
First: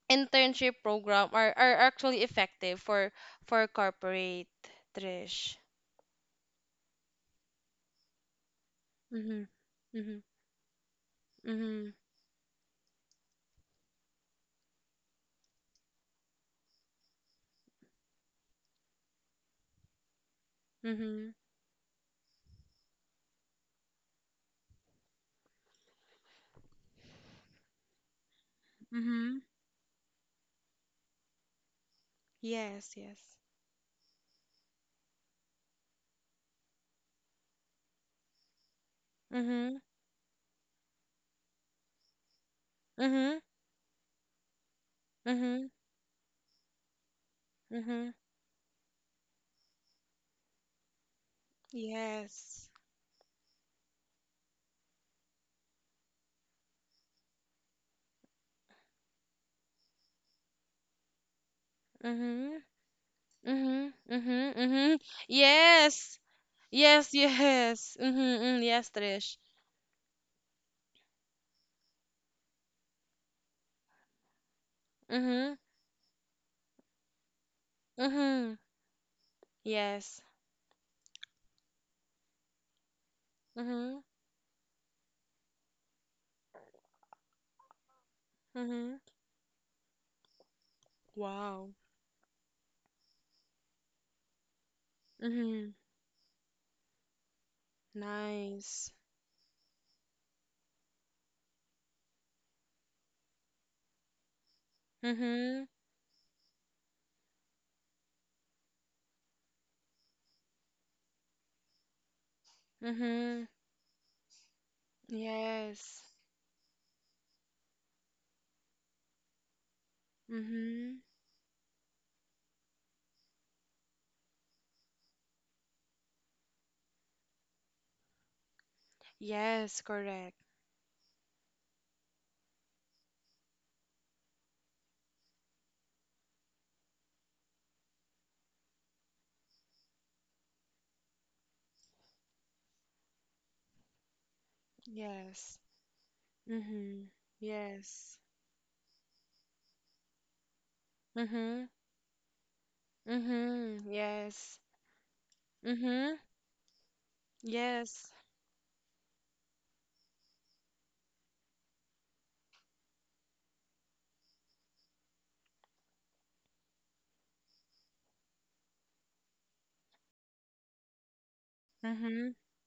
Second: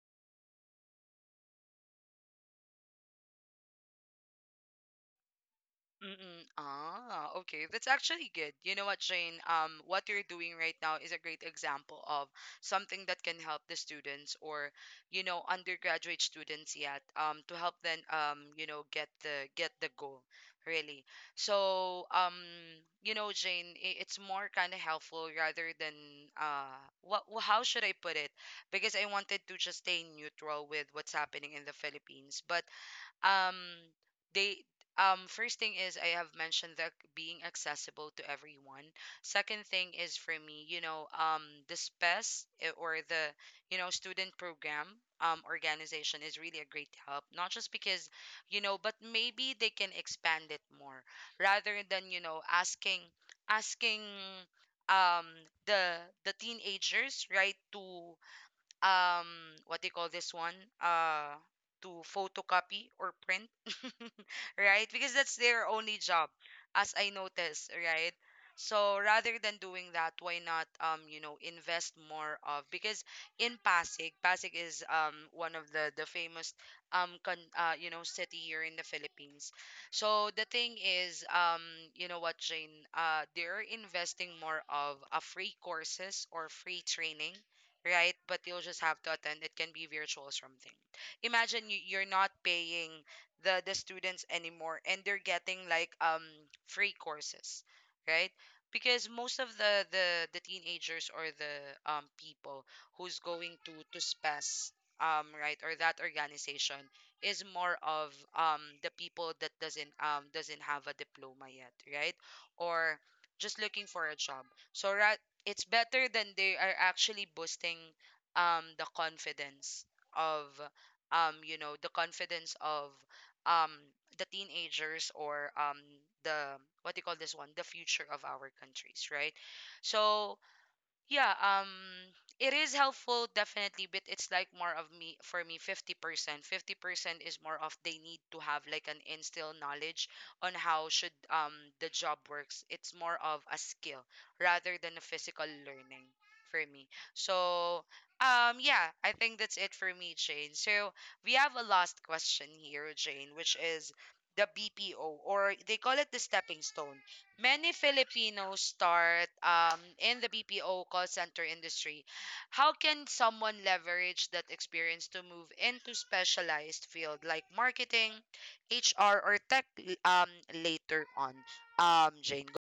Speaker 2: internship program are actually effective for corporate, Trish.
Speaker 1: Mm-mm. Ah, okay. That's actually good. You know what, Shane?
Speaker 2: Mm-hmm.
Speaker 1: What
Speaker 2: Mm-hmm.
Speaker 1: you're doing right now is a great
Speaker 2: Mm-hmm.
Speaker 1: example of something that can help the students or, you know, undergraduate students yet, to help them, you know, get the goal, really.
Speaker 2: Mm-hmm.
Speaker 1: So, you know, Jane, it's more kind of helpful rather than how should I put it? Because I
Speaker 2: Mm-hmm.
Speaker 1: wanted to just stay neutral with what's happening in the Philippines, but
Speaker 2: Yes, yes.
Speaker 1: um they first thing is I have mentioned that being accessible to everyone. Second
Speaker 2: Mm-hmm.
Speaker 1: thing is for me, you know, um, the SPES, eh, or the,
Speaker 2: Mm-hmm.
Speaker 1: you know, student program, um,
Speaker 2: Mm-hmm.
Speaker 1: organization is really a great help, not just because,
Speaker 2: Mm-hmm.
Speaker 1: you know, but maybe they can expand it more rather than, you know,
Speaker 2: Yes.
Speaker 1: asking, asking, um, the the teenagers, right, to, um, what do you call this one, uh, to
Speaker 2: Mm-hmm.
Speaker 1: photocopy or print,
Speaker 2: Mm-hmm.
Speaker 1: <laughs>
Speaker 2: Mm-hmm.
Speaker 1: right?
Speaker 2: Mm-hmm.
Speaker 1: Because that's their only
Speaker 2: Yes.
Speaker 1: job, as I
Speaker 2: Yes,
Speaker 1: noticed,
Speaker 2: yes. <laughs>
Speaker 1: right?
Speaker 2: Mm-hmm. Yes,
Speaker 1: So rather
Speaker 2: Trish.
Speaker 1: than doing that, why not, um, you know, invest more of because in Pasig, Pasig is, um,
Speaker 2: Mm-hmm.
Speaker 1: one of the famous, um, you know, city
Speaker 2: Mm-hmm.
Speaker 1: here in the Philippines.
Speaker 2: Yes.
Speaker 1: So the thing is, um, you know what, Jane, uh, they're
Speaker 2: Mm-hmm.
Speaker 1: investing more of a free courses or free training, right? But you'll just
Speaker 2: Mm-hmm.
Speaker 1: have to attend. It can be virtual or something. Imagine
Speaker 2: Wow.
Speaker 1: you're not paying the students anymore, and they're getting
Speaker 2: Mm-hmm.
Speaker 1: like, um, free courses, right?
Speaker 2: Nice.
Speaker 1: Because most of the the teenagers or the, um, people who's going to SPES, um, right,
Speaker 2: Mm-hmm.
Speaker 1: or that organization is more of, um, the people that doesn't, um, doesn't have a diploma yet, right? Or
Speaker 2: Mm-hmm.
Speaker 1: just looking for a job. So it's
Speaker 2: Yes.
Speaker 1: better than they are actually boosting, um, the confidence of,
Speaker 2: Mm-hmm.
Speaker 1: um, you know, the confidence of, um, the teenagers or, um, the what do you call this one, the future of our countries, right?
Speaker 2: Yes, correct.
Speaker 1: So yeah, um, it is helpful, definitely, but it's like more of me, for me, 50%. 50% is more of they need to have like an instill knowledge on how should, um, the job works. It's more of a skill rather than a physical
Speaker 2: Yes.
Speaker 1: learning, for me.
Speaker 2: Mm-hmm.
Speaker 1: So,
Speaker 2: Yes.
Speaker 1: um, yeah, I think that's it for me, Jane. So we have a
Speaker 2: Mm-hmm.
Speaker 1: last question here, Jane, which
Speaker 2: Mm-hmm.
Speaker 1: is the
Speaker 2: Yes.
Speaker 1: BPO, or they call it
Speaker 2: Mm-hmm.
Speaker 1: the stepping stone. Many
Speaker 2: Yes.
Speaker 1: Filipinos start, in the BPO call center industry. How can someone leverage that experience to move into specialized field like marketing, HR, or later on?
Speaker 2: Mm-hmm.
Speaker 1: Jane.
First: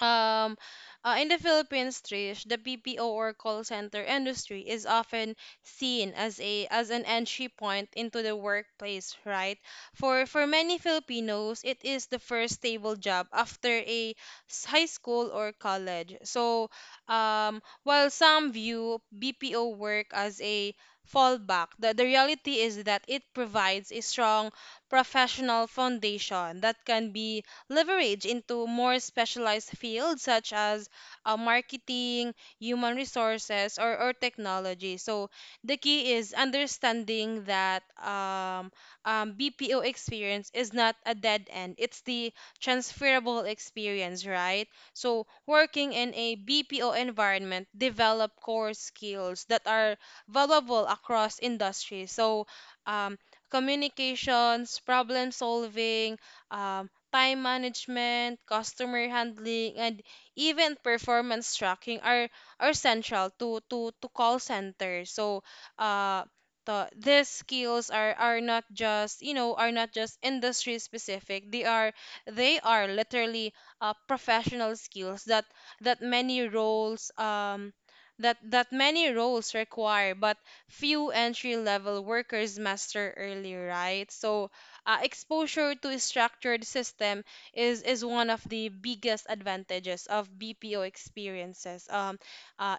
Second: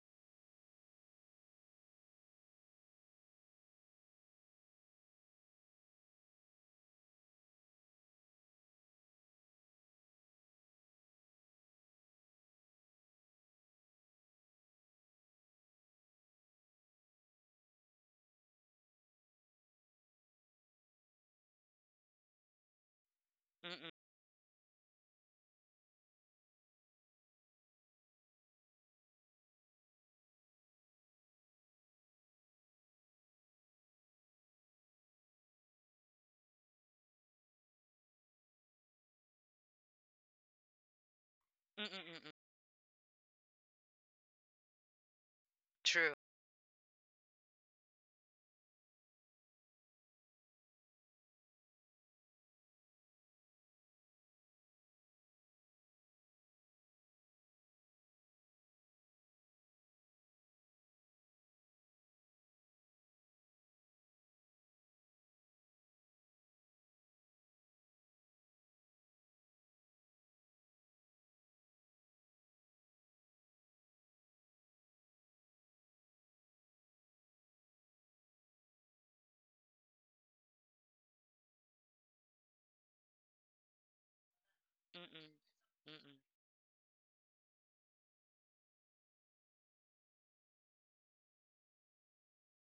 Speaker 2: Um, in the Philippines, Trish, the BPO or call center industry is often seen as a as an entry point into the workplace, right? For many Filipinos, it is the first stable job after high school or college. So, while some view BPO work as a fallback, the reality is that it provides
Speaker 1: Mm-mm,
Speaker 2: a strong professional foundation that can be leverage into more specialized fields, such as marketing, human resources, or technology. So the key is understanding that BPO experience is not a dead end.
Speaker 1: mm-mm,
Speaker 2: It's the
Speaker 1: mm-mm.
Speaker 2: transferable experience, right? So working in
Speaker 1: True.
Speaker 2: a BPO environment develop core skills that are valuable across industries. So, um, communications, problem solving, uh, time management, customer handling, and even performance tracking are central to call centers. So, uh, these skills are not just you know are not just industry specific. They are literally, professional skills that that many roles that that many roles require, but few entry level workers master early, right? So,
Speaker 1: Mm-mm,
Speaker 2: exposure to a
Speaker 1: mm-mm,
Speaker 2: structured system is one of the biggest advantages of BPO experiences.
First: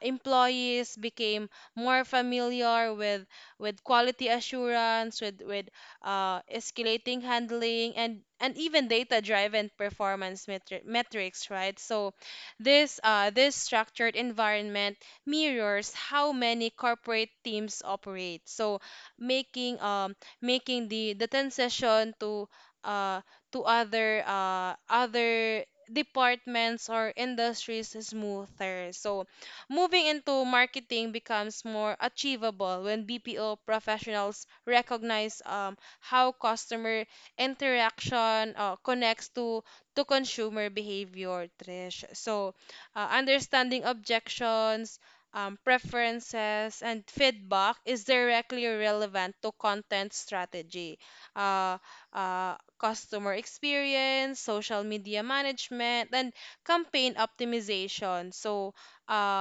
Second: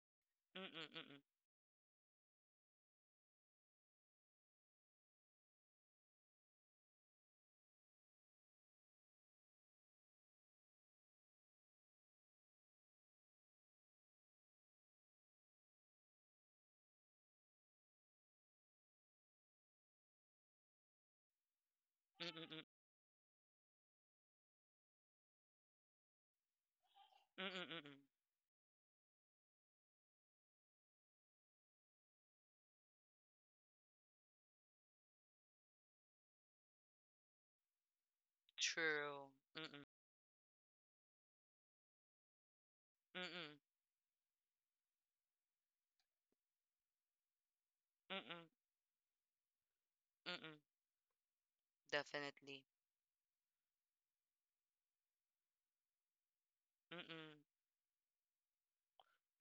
Speaker 1: mm-mm,
Speaker 2: Employees
Speaker 1: mm-mm,
Speaker 2: became more familiar with quality assurance, with escalating handling, and even data-driven performance metrics, right? So, this structured environment mirrors how many corporate teams operate. So, making um, making the transition
Speaker 1: mm-mm, mm-mm,
Speaker 2: uh to other departments or industries
Speaker 1: mm-mm.
Speaker 2: smoother. So moving into marketing becomes more achievable when BPO professionals recognize how customer interaction connects
Speaker 1: True.
Speaker 2: to
Speaker 1: Mm-mm,
Speaker 2: to consumer behavior, Trish. So,
Speaker 1: mm-mm,
Speaker 2: understanding objections, preferences, and feedback is
Speaker 1: mm-mm,
Speaker 2: directly relevant to content
Speaker 1: mm-mm.
Speaker 2: strategy, uh,
Speaker 1: Definitely.
Speaker 2: customer experience, social media management, and campaign
Speaker 1: Mm-mm.
Speaker 2: optimization. So,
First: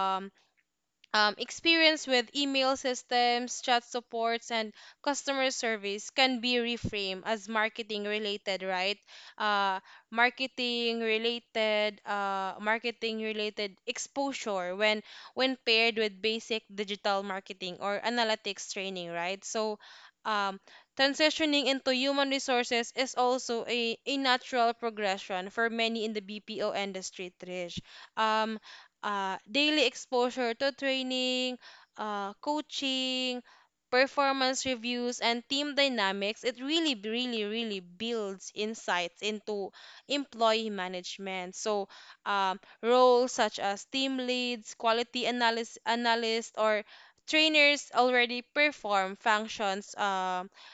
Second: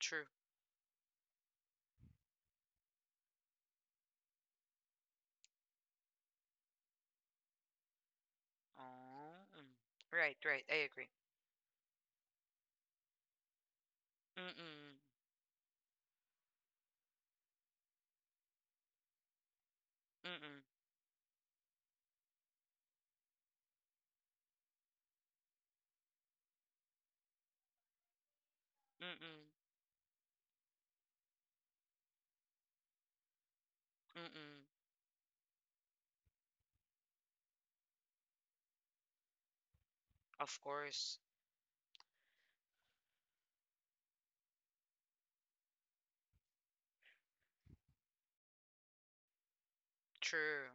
Speaker 1: True.
Speaker 2: experience with email systems, chat supports, and customer service can be reframed as marketing related, right?
Speaker 1: Oh, mm.
Speaker 2: Uh,
Speaker 1: Right, right, I agree.
Speaker 2: Marketing related exposure
Speaker 1: Mm-mm,
Speaker 2: when paired with basic digital marketing or analytics training, right? So.
Speaker 1: mm-mm,
Speaker 2: Um, Transitioning into human resources is also a natural progression for many in the BPO industry, Trish. Um,
Speaker 1: mm-mm,
Speaker 2: Daily exposure to training, coaching, performance
Speaker 1: mm-mm.
Speaker 2: reviews, and team dynamics — it really, really builds insights into
Speaker 1: Of
Speaker 2: employee
Speaker 1: course.
Speaker 2: management. So, roles such as team leads, quality analyst, or trainers already perform functions,
Speaker 1: True.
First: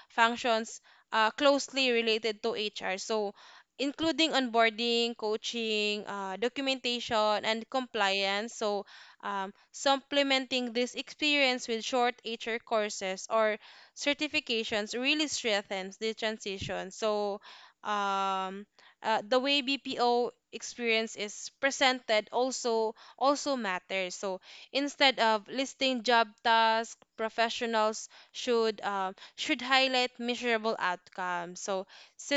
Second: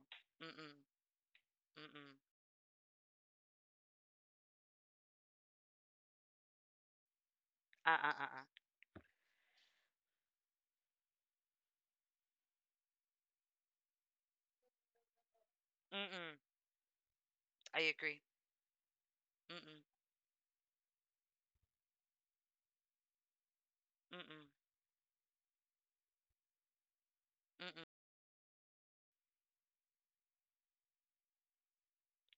Speaker 1: Mm-mm,
Speaker 2: functions, closely
Speaker 1: mm-mm.
Speaker 2: related to HR. So, including onboarding, coaching, documentation, and
Speaker 1: Uh, uh, uh,
Speaker 2: compliance. So, supplementing this experience with short HR courses or certifications really strengthens the
Speaker 1: Mm-mm.
Speaker 2: transition. So,
Speaker 1: I agree.
Speaker 2: um, the way
Speaker 1: Mm-mm,
Speaker 2: BPO experience is presented also matters. So,
Speaker 1: mm-mm,
Speaker 2: instead of listing job tasks,
Speaker 1: mm-mm.
Speaker 2: professionals should highlight measurable outcomes. So,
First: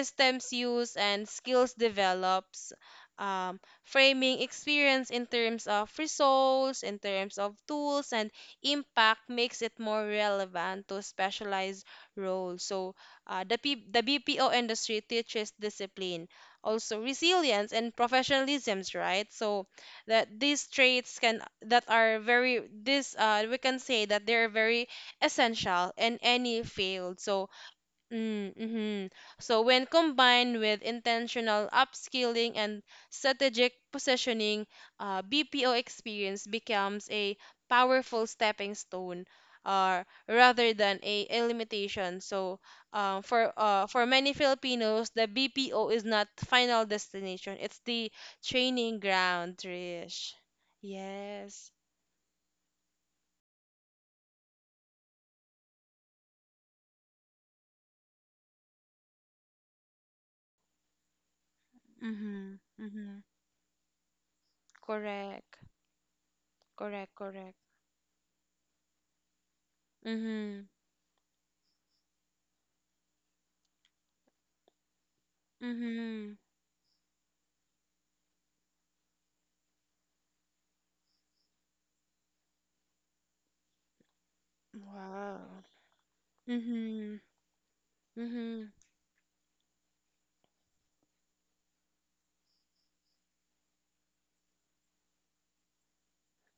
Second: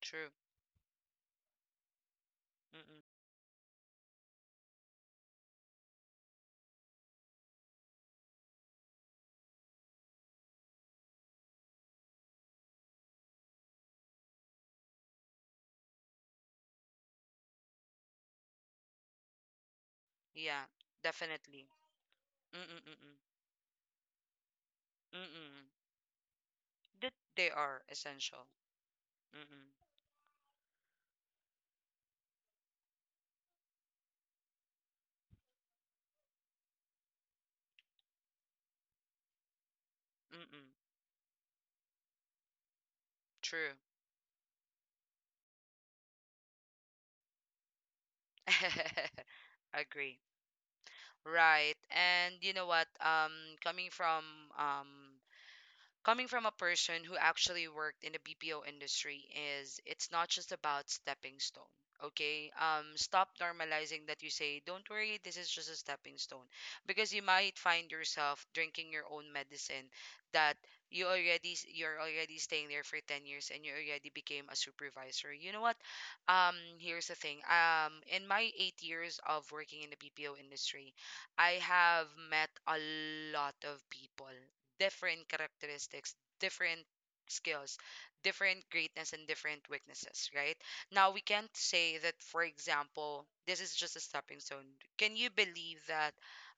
Speaker 1: True.
Speaker 2: use and skills develops,
Speaker 1: Mm-mm.
Speaker 2: framing experience in terms of results, in terms of tools and impact, makes it more relevant to specialized roles. So, the, P- the bpo industry teaches discipline, also resilience and professionalisms, right? So, that
Speaker 1: Yeah,
Speaker 2: these traits can
Speaker 1: definitely.
Speaker 2: that are very,
Speaker 1: Mm-mm, mm-mm,
Speaker 2: this we can say that they're very
Speaker 1: mm-mm.
Speaker 2: essential in any
Speaker 1: That
Speaker 2: field. So...
Speaker 1: they are
Speaker 2: Mm,
Speaker 1: essential.
Speaker 2: hmm. So
Speaker 1: Mm-mm,
Speaker 2: when combined with intentional upskilling and strategic positioning, BPO experience becomes a powerful stepping stone,
Speaker 1: mm-mm.
Speaker 2: rather than a limitation. So,
Speaker 1: True.
Speaker 2: for many Filipinos, the BPO is not final destination; it's the training
Speaker 1: <laughs>
Speaker 2: ground,
Speaker 1: Agree.
Speaker 2: Trish. Yes.
Speaker 1: Right. And you know what? Coming from, um, coming from a person who actually worked in the BPO industry, is it's not just about stepping stone. Okay.
Speaker 2: Mm-hmm.
Speaker 1: Um,
Speaker 2: Mm-hmm.
Speaker 1: stop normalizing that you say, don't worry, this is
Speaker 2: Correct,
Speaker 1: just a stepping stone. Because
Speaker 2: correct,
Speaker 1: you
Speaker 2: correct.
Speaker 1: might find yourself drinking your own medicine that
Speaker 2: Mm-hmm.
Speaker 1: you already you're already staying there for 10 years and you already became a supervisor. You know what?
Speaker 2: Mm-hmm.
Speaker 1: Um, here's the thing. Um, in my 8 years of working in the BPO industry, I have met a lot of people, different
Speaker 2: Wow.
Speaker 1: characteristics, different
Speaker 2: Mhm.
Speaker 1: skills, different
Speaker 2: Mhm.
Speaker 1: greatness, and different weaknesses, right? Now, we can't say that, for example, this is just a stepping stone. Can you believe that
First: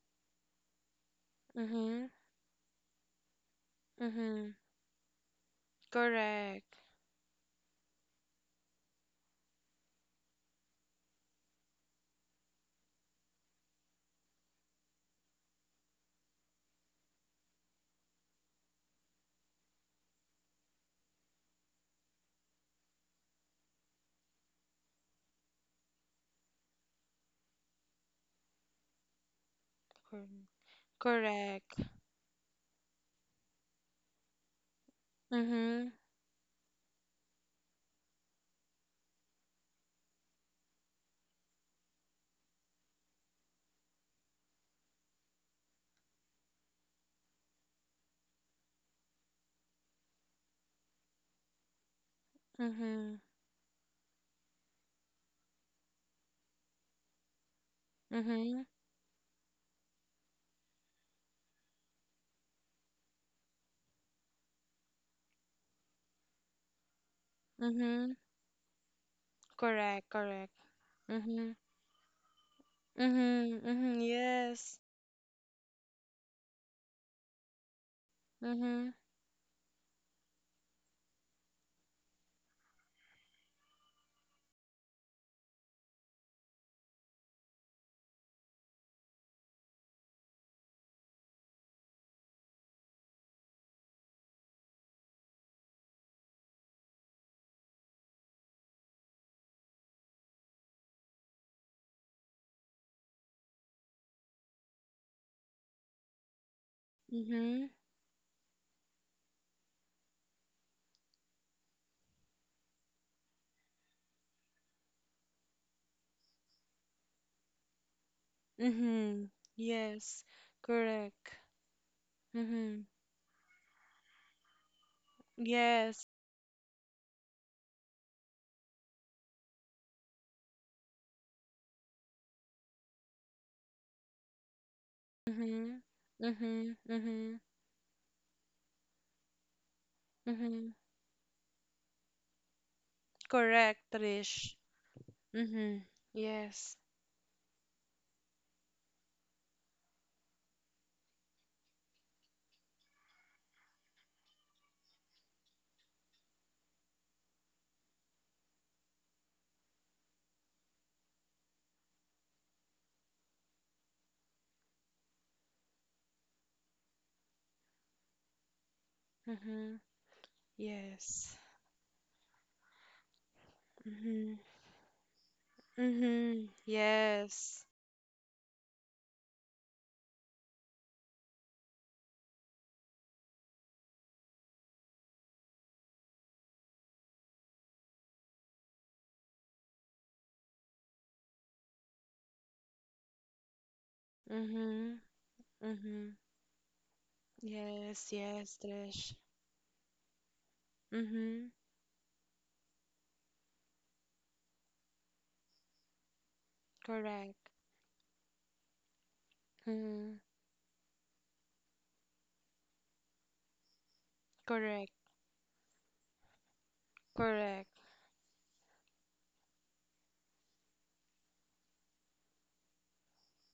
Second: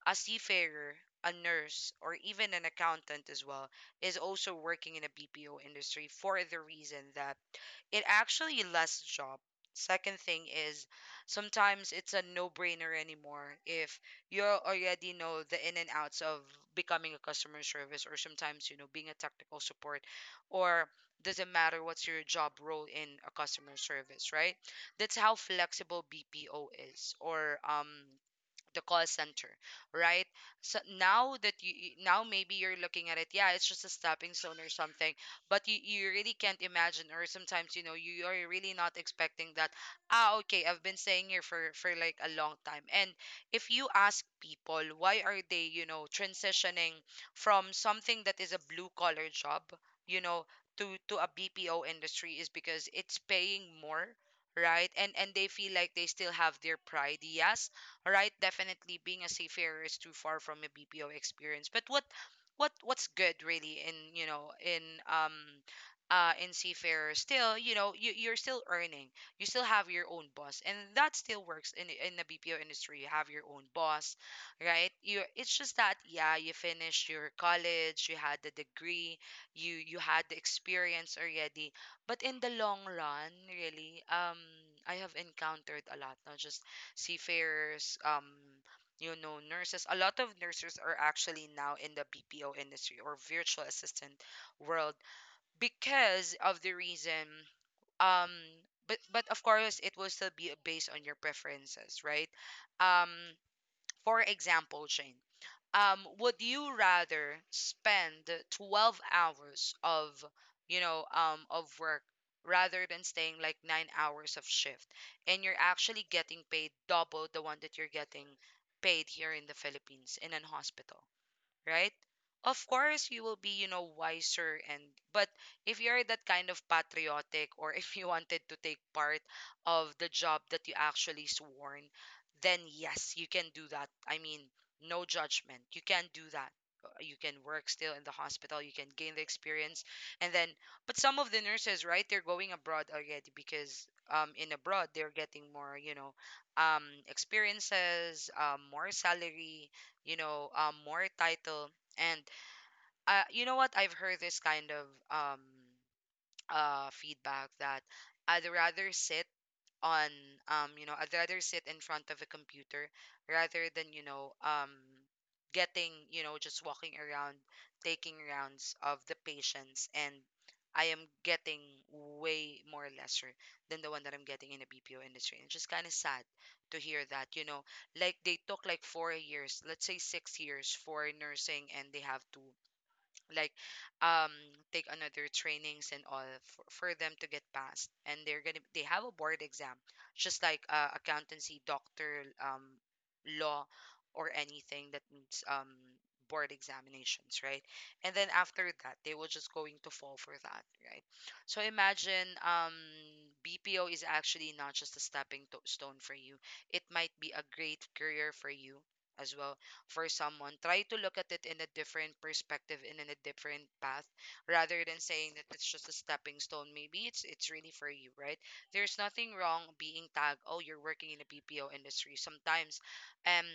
Speaker 1: a seafarer, a nurse,
Speaker 2: Mhm.
Speaker 1: or even an accountant as well is also
Speaker 2: Mhm.
Speaker 1: working in a BPO industry for the
Speaker 2: Correct.
Speaker 1: reason that it actually less job. Second thing is sometimes it's a no-brainer anymore if you already know the in and outs of becoming a customer service or sometimes, you know, being a technical support, or doesn't matter what's your job role in a customer service, right? That's how flexible BPO is, or the call center, right?
Speaker 2: Cor-
Speaker 1: So now that
Speaker 2: Correct.
Speaker 1: now maybe you're looking at it, yeah, it's just a stepping stone or something, but you,
Speaker 2: Mhm.
Speaker 1: you really can't imagine, or sometimes you know you are really not expecting that. Ah, okay, I've been staying here for like a long time. And if you ask people why are they, you know, transitioning from something that is a blue collar job, you know, to a BPO industry, is because it's
Speaker 2: Mhm.
Speaker 1: paying more, right? And they feel like they still have their pride, yes, right?
Speaker 2: Mhm.
Speaker 1: Definitely being a seafarer is too far from a BPO experience. But what what's good really in, you know, um in seafarer, still you know you,
Speaker 2: Mhm.
Speaker 1: you're still earning. You still have your
Speaker 2: Correct.
Speaker 1: own
Speaker 2: Correct.
Speaker 1: boss, and that still
Speaker 2: Mhm.
Speaker 1: works in the BPO industry. You have your own
Speaker 2: Mhm. Mhm.
Speaker 1: boss,
Speaker 2: Yes.
Speaker 1: right? You, it's just that, yeah, you finished your college, you had the
Speaker 2: Mhm.
Speaker 1: degree, you had the experience already. But in the long run really, I have encountered a lot, not just seafarers, you know, nurses. A lot of nurses are actually now in the BPO industry or virtual assistant world because of the reason. Um, but of course, it will still be based on your preferences, right? Um, for example, Jane, would you rather
Speaker 2: Mhm.
Speaker 1: spend 12 hours of, you know, of work rather than staying like 9 hours of shift, and you're actually getting paid double the one that you're getting paid here
Speaker 2: Mhm.
Speaker 1: in the Philippines
Speaker 2: Yes.
Speaker 1: in an hospital?
Speaker 2: Correct.
Speaker 1: Right? Of
Speaker 2: Mhm.
Speaker 1: course, you will be, you know, wiser, and but if you're
Speaker 2: Yes.
Speaker 1: that kind of patriotic, or <laughs> if you wanted to take part of the job that you actually sworn, then yes, you can do that. I mean, no judgment. You
Speaker 2: Mhm.
Speaker 1: can do that.
Speaker 2: Mhm.
Speaker 1: You can
Speaker 2: Mhm.
Speaker 1: work still in the hospital, you can gain the experience. And then
Speaker 2: Mhm.
Speaker 1: but some of the nurses, right, they're going abroad already,
Speaker 2: Correct,
Speaker 1: because in
Speaker 2: Trish.
Speaker 1: abroad they're getting more,
Speaker 2: Mhm.
Speaker 1: you know,
Speaker 2: Yes.
Speaker 1: um experiences, more salary, you know, more title. And you know what? I've heard this kind of um, feedback that I'd rather sit on, um, you know, I'd rather sit in front of a computer rather than, you know, um, getting, you know, just walking around, taking rounds of the
Speaker 2: Mhm.
Speaker 1: patients, and I am
Speaker 2: Yes.
Speaker 1: getting way more lesser than the one that I'm
Speaker 2: Mhm.
Speaker 1: getting in the BPO industry, and it's just kind of sad
Speaker 2: Mm-hmm.
Speaker 1: to hear that, you know,
Speaker 2: Yes.
Speaker 1: like they took like 4 years, let's say 6 years for nursing, and they have to like, um, take another trainings and all for, them to get passed, and they have a board exam, just like accountancy, doctor, um, law, or anything
Speaker 2: Mm-hmm.
Speaker 1: that needs
Speaker 2: Mm-hmm.
Speaker 1: board examinations, right?
Speaker 2: Yes,
Speaker 1: And then
Speaker 2: yes,
Speaker 1: after that they
Speaker 2: Trish.
Speaker 1: were just going to fall for that, right?
Speaker 2: Mm-hmm.
Speaker 1: So imagine, um, BPO is actually not just a stone for you. It might be a
Speaker 2: Correct.
Speaker 1: great career for you as well. For
Speaker 2: Mm-hmm.
Speaker 1: someone, try to look at it in a different perspective and in a different path rather
Speaker 2: Correct.
Speaker 1: than saying that it's just a stepping stone. Maybe it's
Speaker 2: Correct.
Speaker 1: really for you, right? There's nothing wrong being tagged, oh, you're working in a BPO industry. Sometimes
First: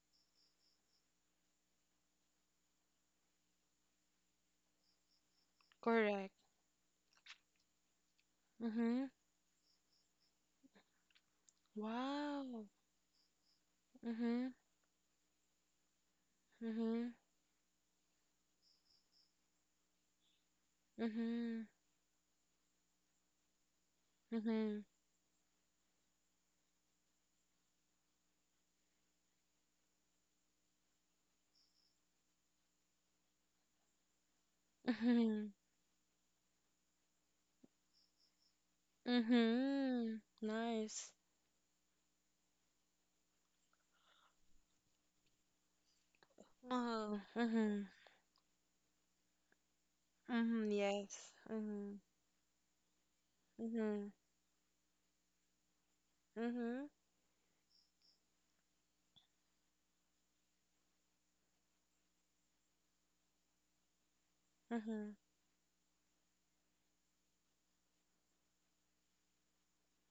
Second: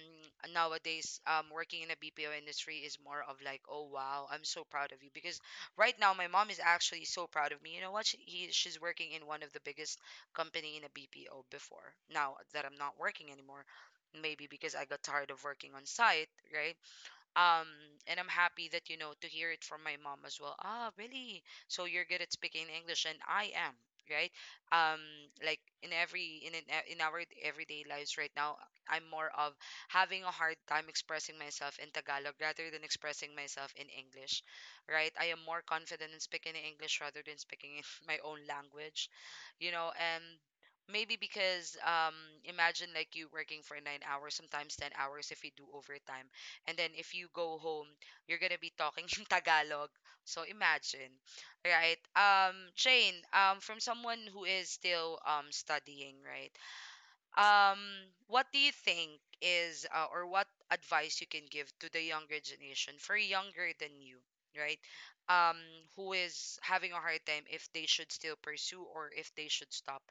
Speaker 1: nowadays working in a BPO industry is more of like, oh wow, I'm so proud of you, because right now my
Speaker 2: Correct.
Speaker 1: mom is actually so proud of me. You know what? She's
Speaker 2: Mm-hmm.
Speaker 1: working in one of the biggest company in a BPO before. Now
Speaker 2: Wow.
Speaker 1: that I'm not working anymore, maybe
Speaker 2: Mm-hmm.
Speaker 1: because I got tired of working on site, right?
Speaker 2: Mm-hmm.
Speaker 1: Um, and I'm happy that, you know, to hear it from my mom as well. Ah, really?
Speaker 2: Mm-hmm.
Speaker 1: So you're good at speaking English, and I am, right?
Speaker 2: Mm-hmm.
Speaker 1: Um, like in every in our everyday lives right now, I'm more of having a hard time expressing myself in Tagalog rather than expressing myself in English,
Speaker 2: <laughs>
Speaker 1: right? I am
Speaker 2: Mm-hmm.
Speaker 1: more confident in speaking in English rather than speaking in <laughs> my own language, you know.
Speaker 2: Mm-hmm.
Speaker 1: And
Speaker 2: Nice.
Speaker 1: maybe because, um, imagine like you working for 9 hours, sometimes 10 hours if you do overtime, and then if
Speaker 2: Oh.
Speaker 1: you go
Speaker 2: Mm-hmm.
Speaker 1: home, you're gonna be talking <laughs> in Tagalog. So
Speaker 2: Mm-hmm.
Speaker 1: imagine,
Speaker 2: Yes. Mm-hmm.
Speaker 1: right? Jane, from
Speaker 2: Mm-hmm.
Speaker 1: someone who is still studying, right?
Speaker 2: Mm-hmm.
Speaker 1: Um, what do you think is or what advice you can give to the younger generation, for younger than you, right?
Speaker 2: Mm-hmm.
Speaker 1: Um, who is having a hard time if they should still pursue, or if they should stop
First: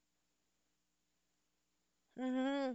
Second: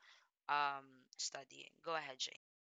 Speaker 1: um studying. Go ahead, Jane.
Speaker 2: Mm-hmm.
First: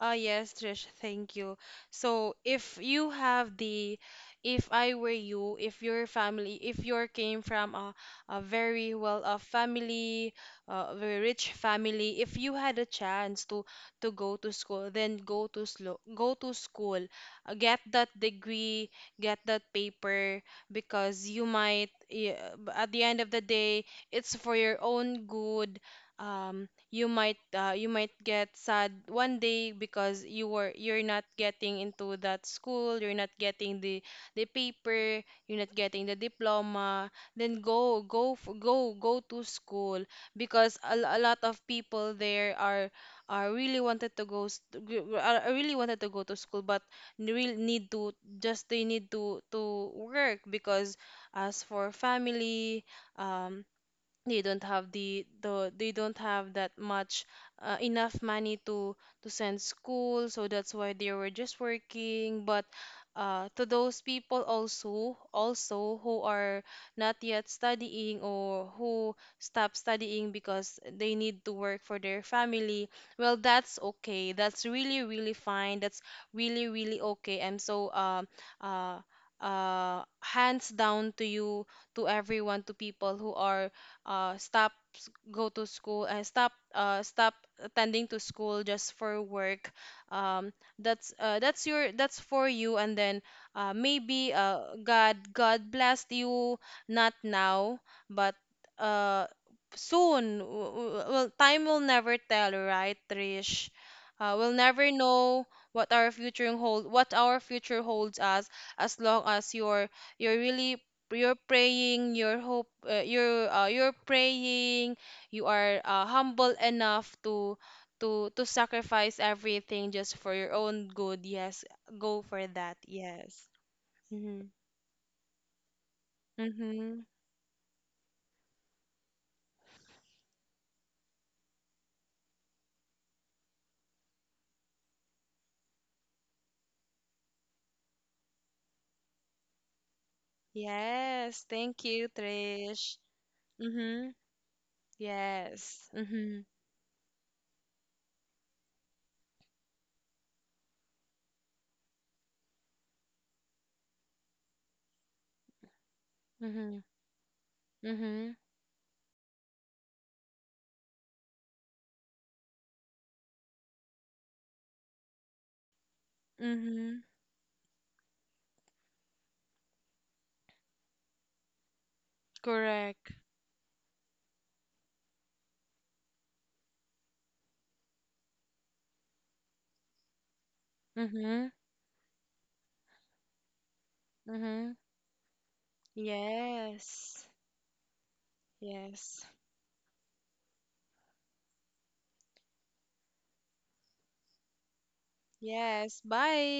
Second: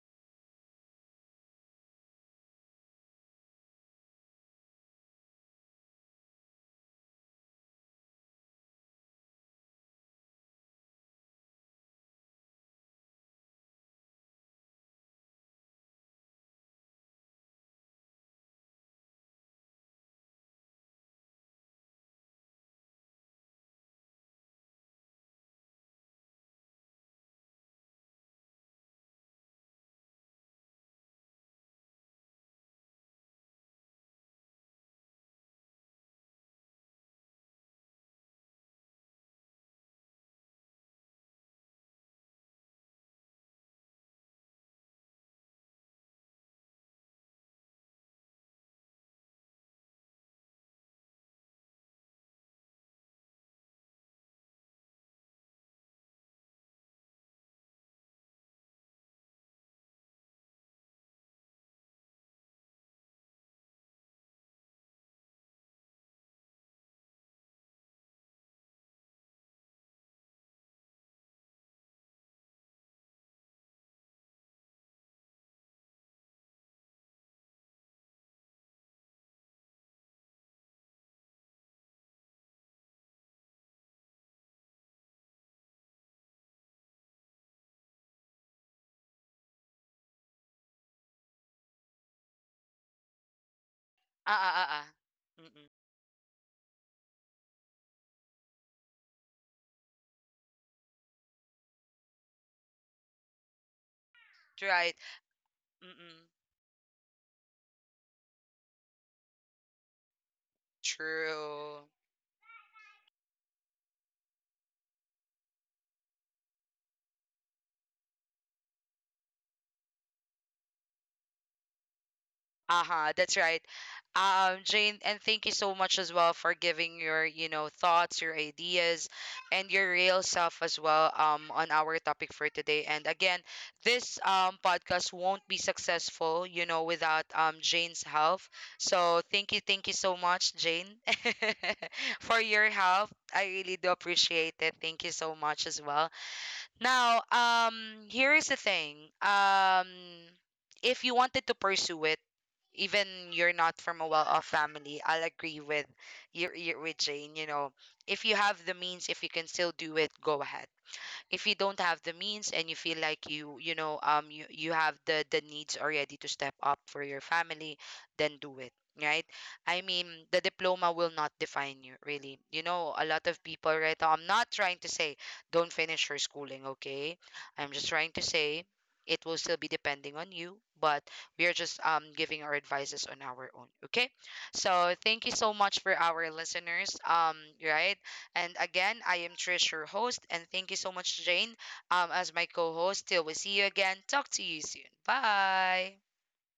Speaker 2: Ah, yes, Trish, thank you. So, if you have if I were you, if your family, if you came from a very well-off family, a very rich family, if you had a chance to go to school, then go to school. Get that degree, get that paper, because you might, yeah, at the end of the day, it's for your own good. Um, you might, get sad one day because you're not getting into that school, you're not getting the paper, you're not getting the diploma. Then go go f- go go to school, because a lot of people there are really wanted to go s- to g- are really wanted to go to school, but really need to, just they need to work, because as for family, um they don't have, the they don't have that much enough money to send school. So that's why they were just working, but, to those people also who are not yet studying, or who stop studying because they need to work for their family — well, that's okay, that's really, really fine, that's really, really okay. I'm so uh, hands down to you, to everyone, to people who are stop go to school, and stop attending to school just for work. um, that's your, that's for you. And then, maybe,
Speaker 1: Ah ah ah ah.
Speaker 2: god
Speaker 1: Mm-mm.
Speaker 2: god blessed you — not now, but, uh, soon. Well, time will never tell, right, Trish? We'll never
Speaker 1: Right.
Speaker 2: know
Speaker 1: Mm-mm.
Speaker 2: what our future holds us. As long as you're really you're
Speaker 1: True.
Speaker 2: praying, you're praying, you are humble enough to sacrifice everything just for your own good. Yes, go for that.
Speaker 1: Uh-huh, that's
Speaker 2: Yes.
Speaker 1: right.
Speaker 2: Mm-hmm.
Speaker 1: Jane, and thank you so much as well for
Speaker 2: Mm-hmm.
Speaker 1: giving your, you know, thoughts, your ideas, and your real self as well, on our topic for today. And again, this podcast won't be successful, you know, without Jane's help. So thank you so much, Jane,
Speaker 2: Yes,
Speaker 1: <laughs>
Speaker 2: thank you,
Speaker 1: for your
Speaker 2: Trish.
Speaker 1: help. I really do
Speaker 2: Mm-hmm.
Speaker 1: appreciate it. Thank you so much as
Speaker 2: Yes.
Speaker 1: well.
Speaker 2: Mm-hmm.
Speaker 1: Now, here is the thing. If you wanted to pursue it, even you're not from a well-off family, I'll agree with you,
Speaker 2: Mm-hmm.
Speaker 1: with Jane. You know, if
Speaker 2: Mm-hmm.
Speaker 1: you have the means, if you can still do it, go ahead. If you don't have the means and you feel like you know, um, you have the needs already to step up
Speaker 2: Mm-hmm.
Speaker 1: for your family, then do it, right? I mean, the diploma will not define you, really, you know. A
Speaker 2: Correct.
Speaker 1: lot of people right now, I'm not trying to say don't finish your schooling, okay? I'm just trying to say it will still be depending on you. But
Speaker 2: Mm-hmm.
Speaker 1: we are just giving our advices on our own, okay?
Speaker 2: Mm-hmm.
Speaker 1: So thank you so much for our listeners,
Speaker 2: Yes.
Speaker 1: um, right? And again, I
Speaker 2: Yes.
Speaker 1: am Trish, your host, and thank you so much, Jane, as my co host. Till we see you again, talk to you soon. Bye.
Speaker 2: Yes. Bye.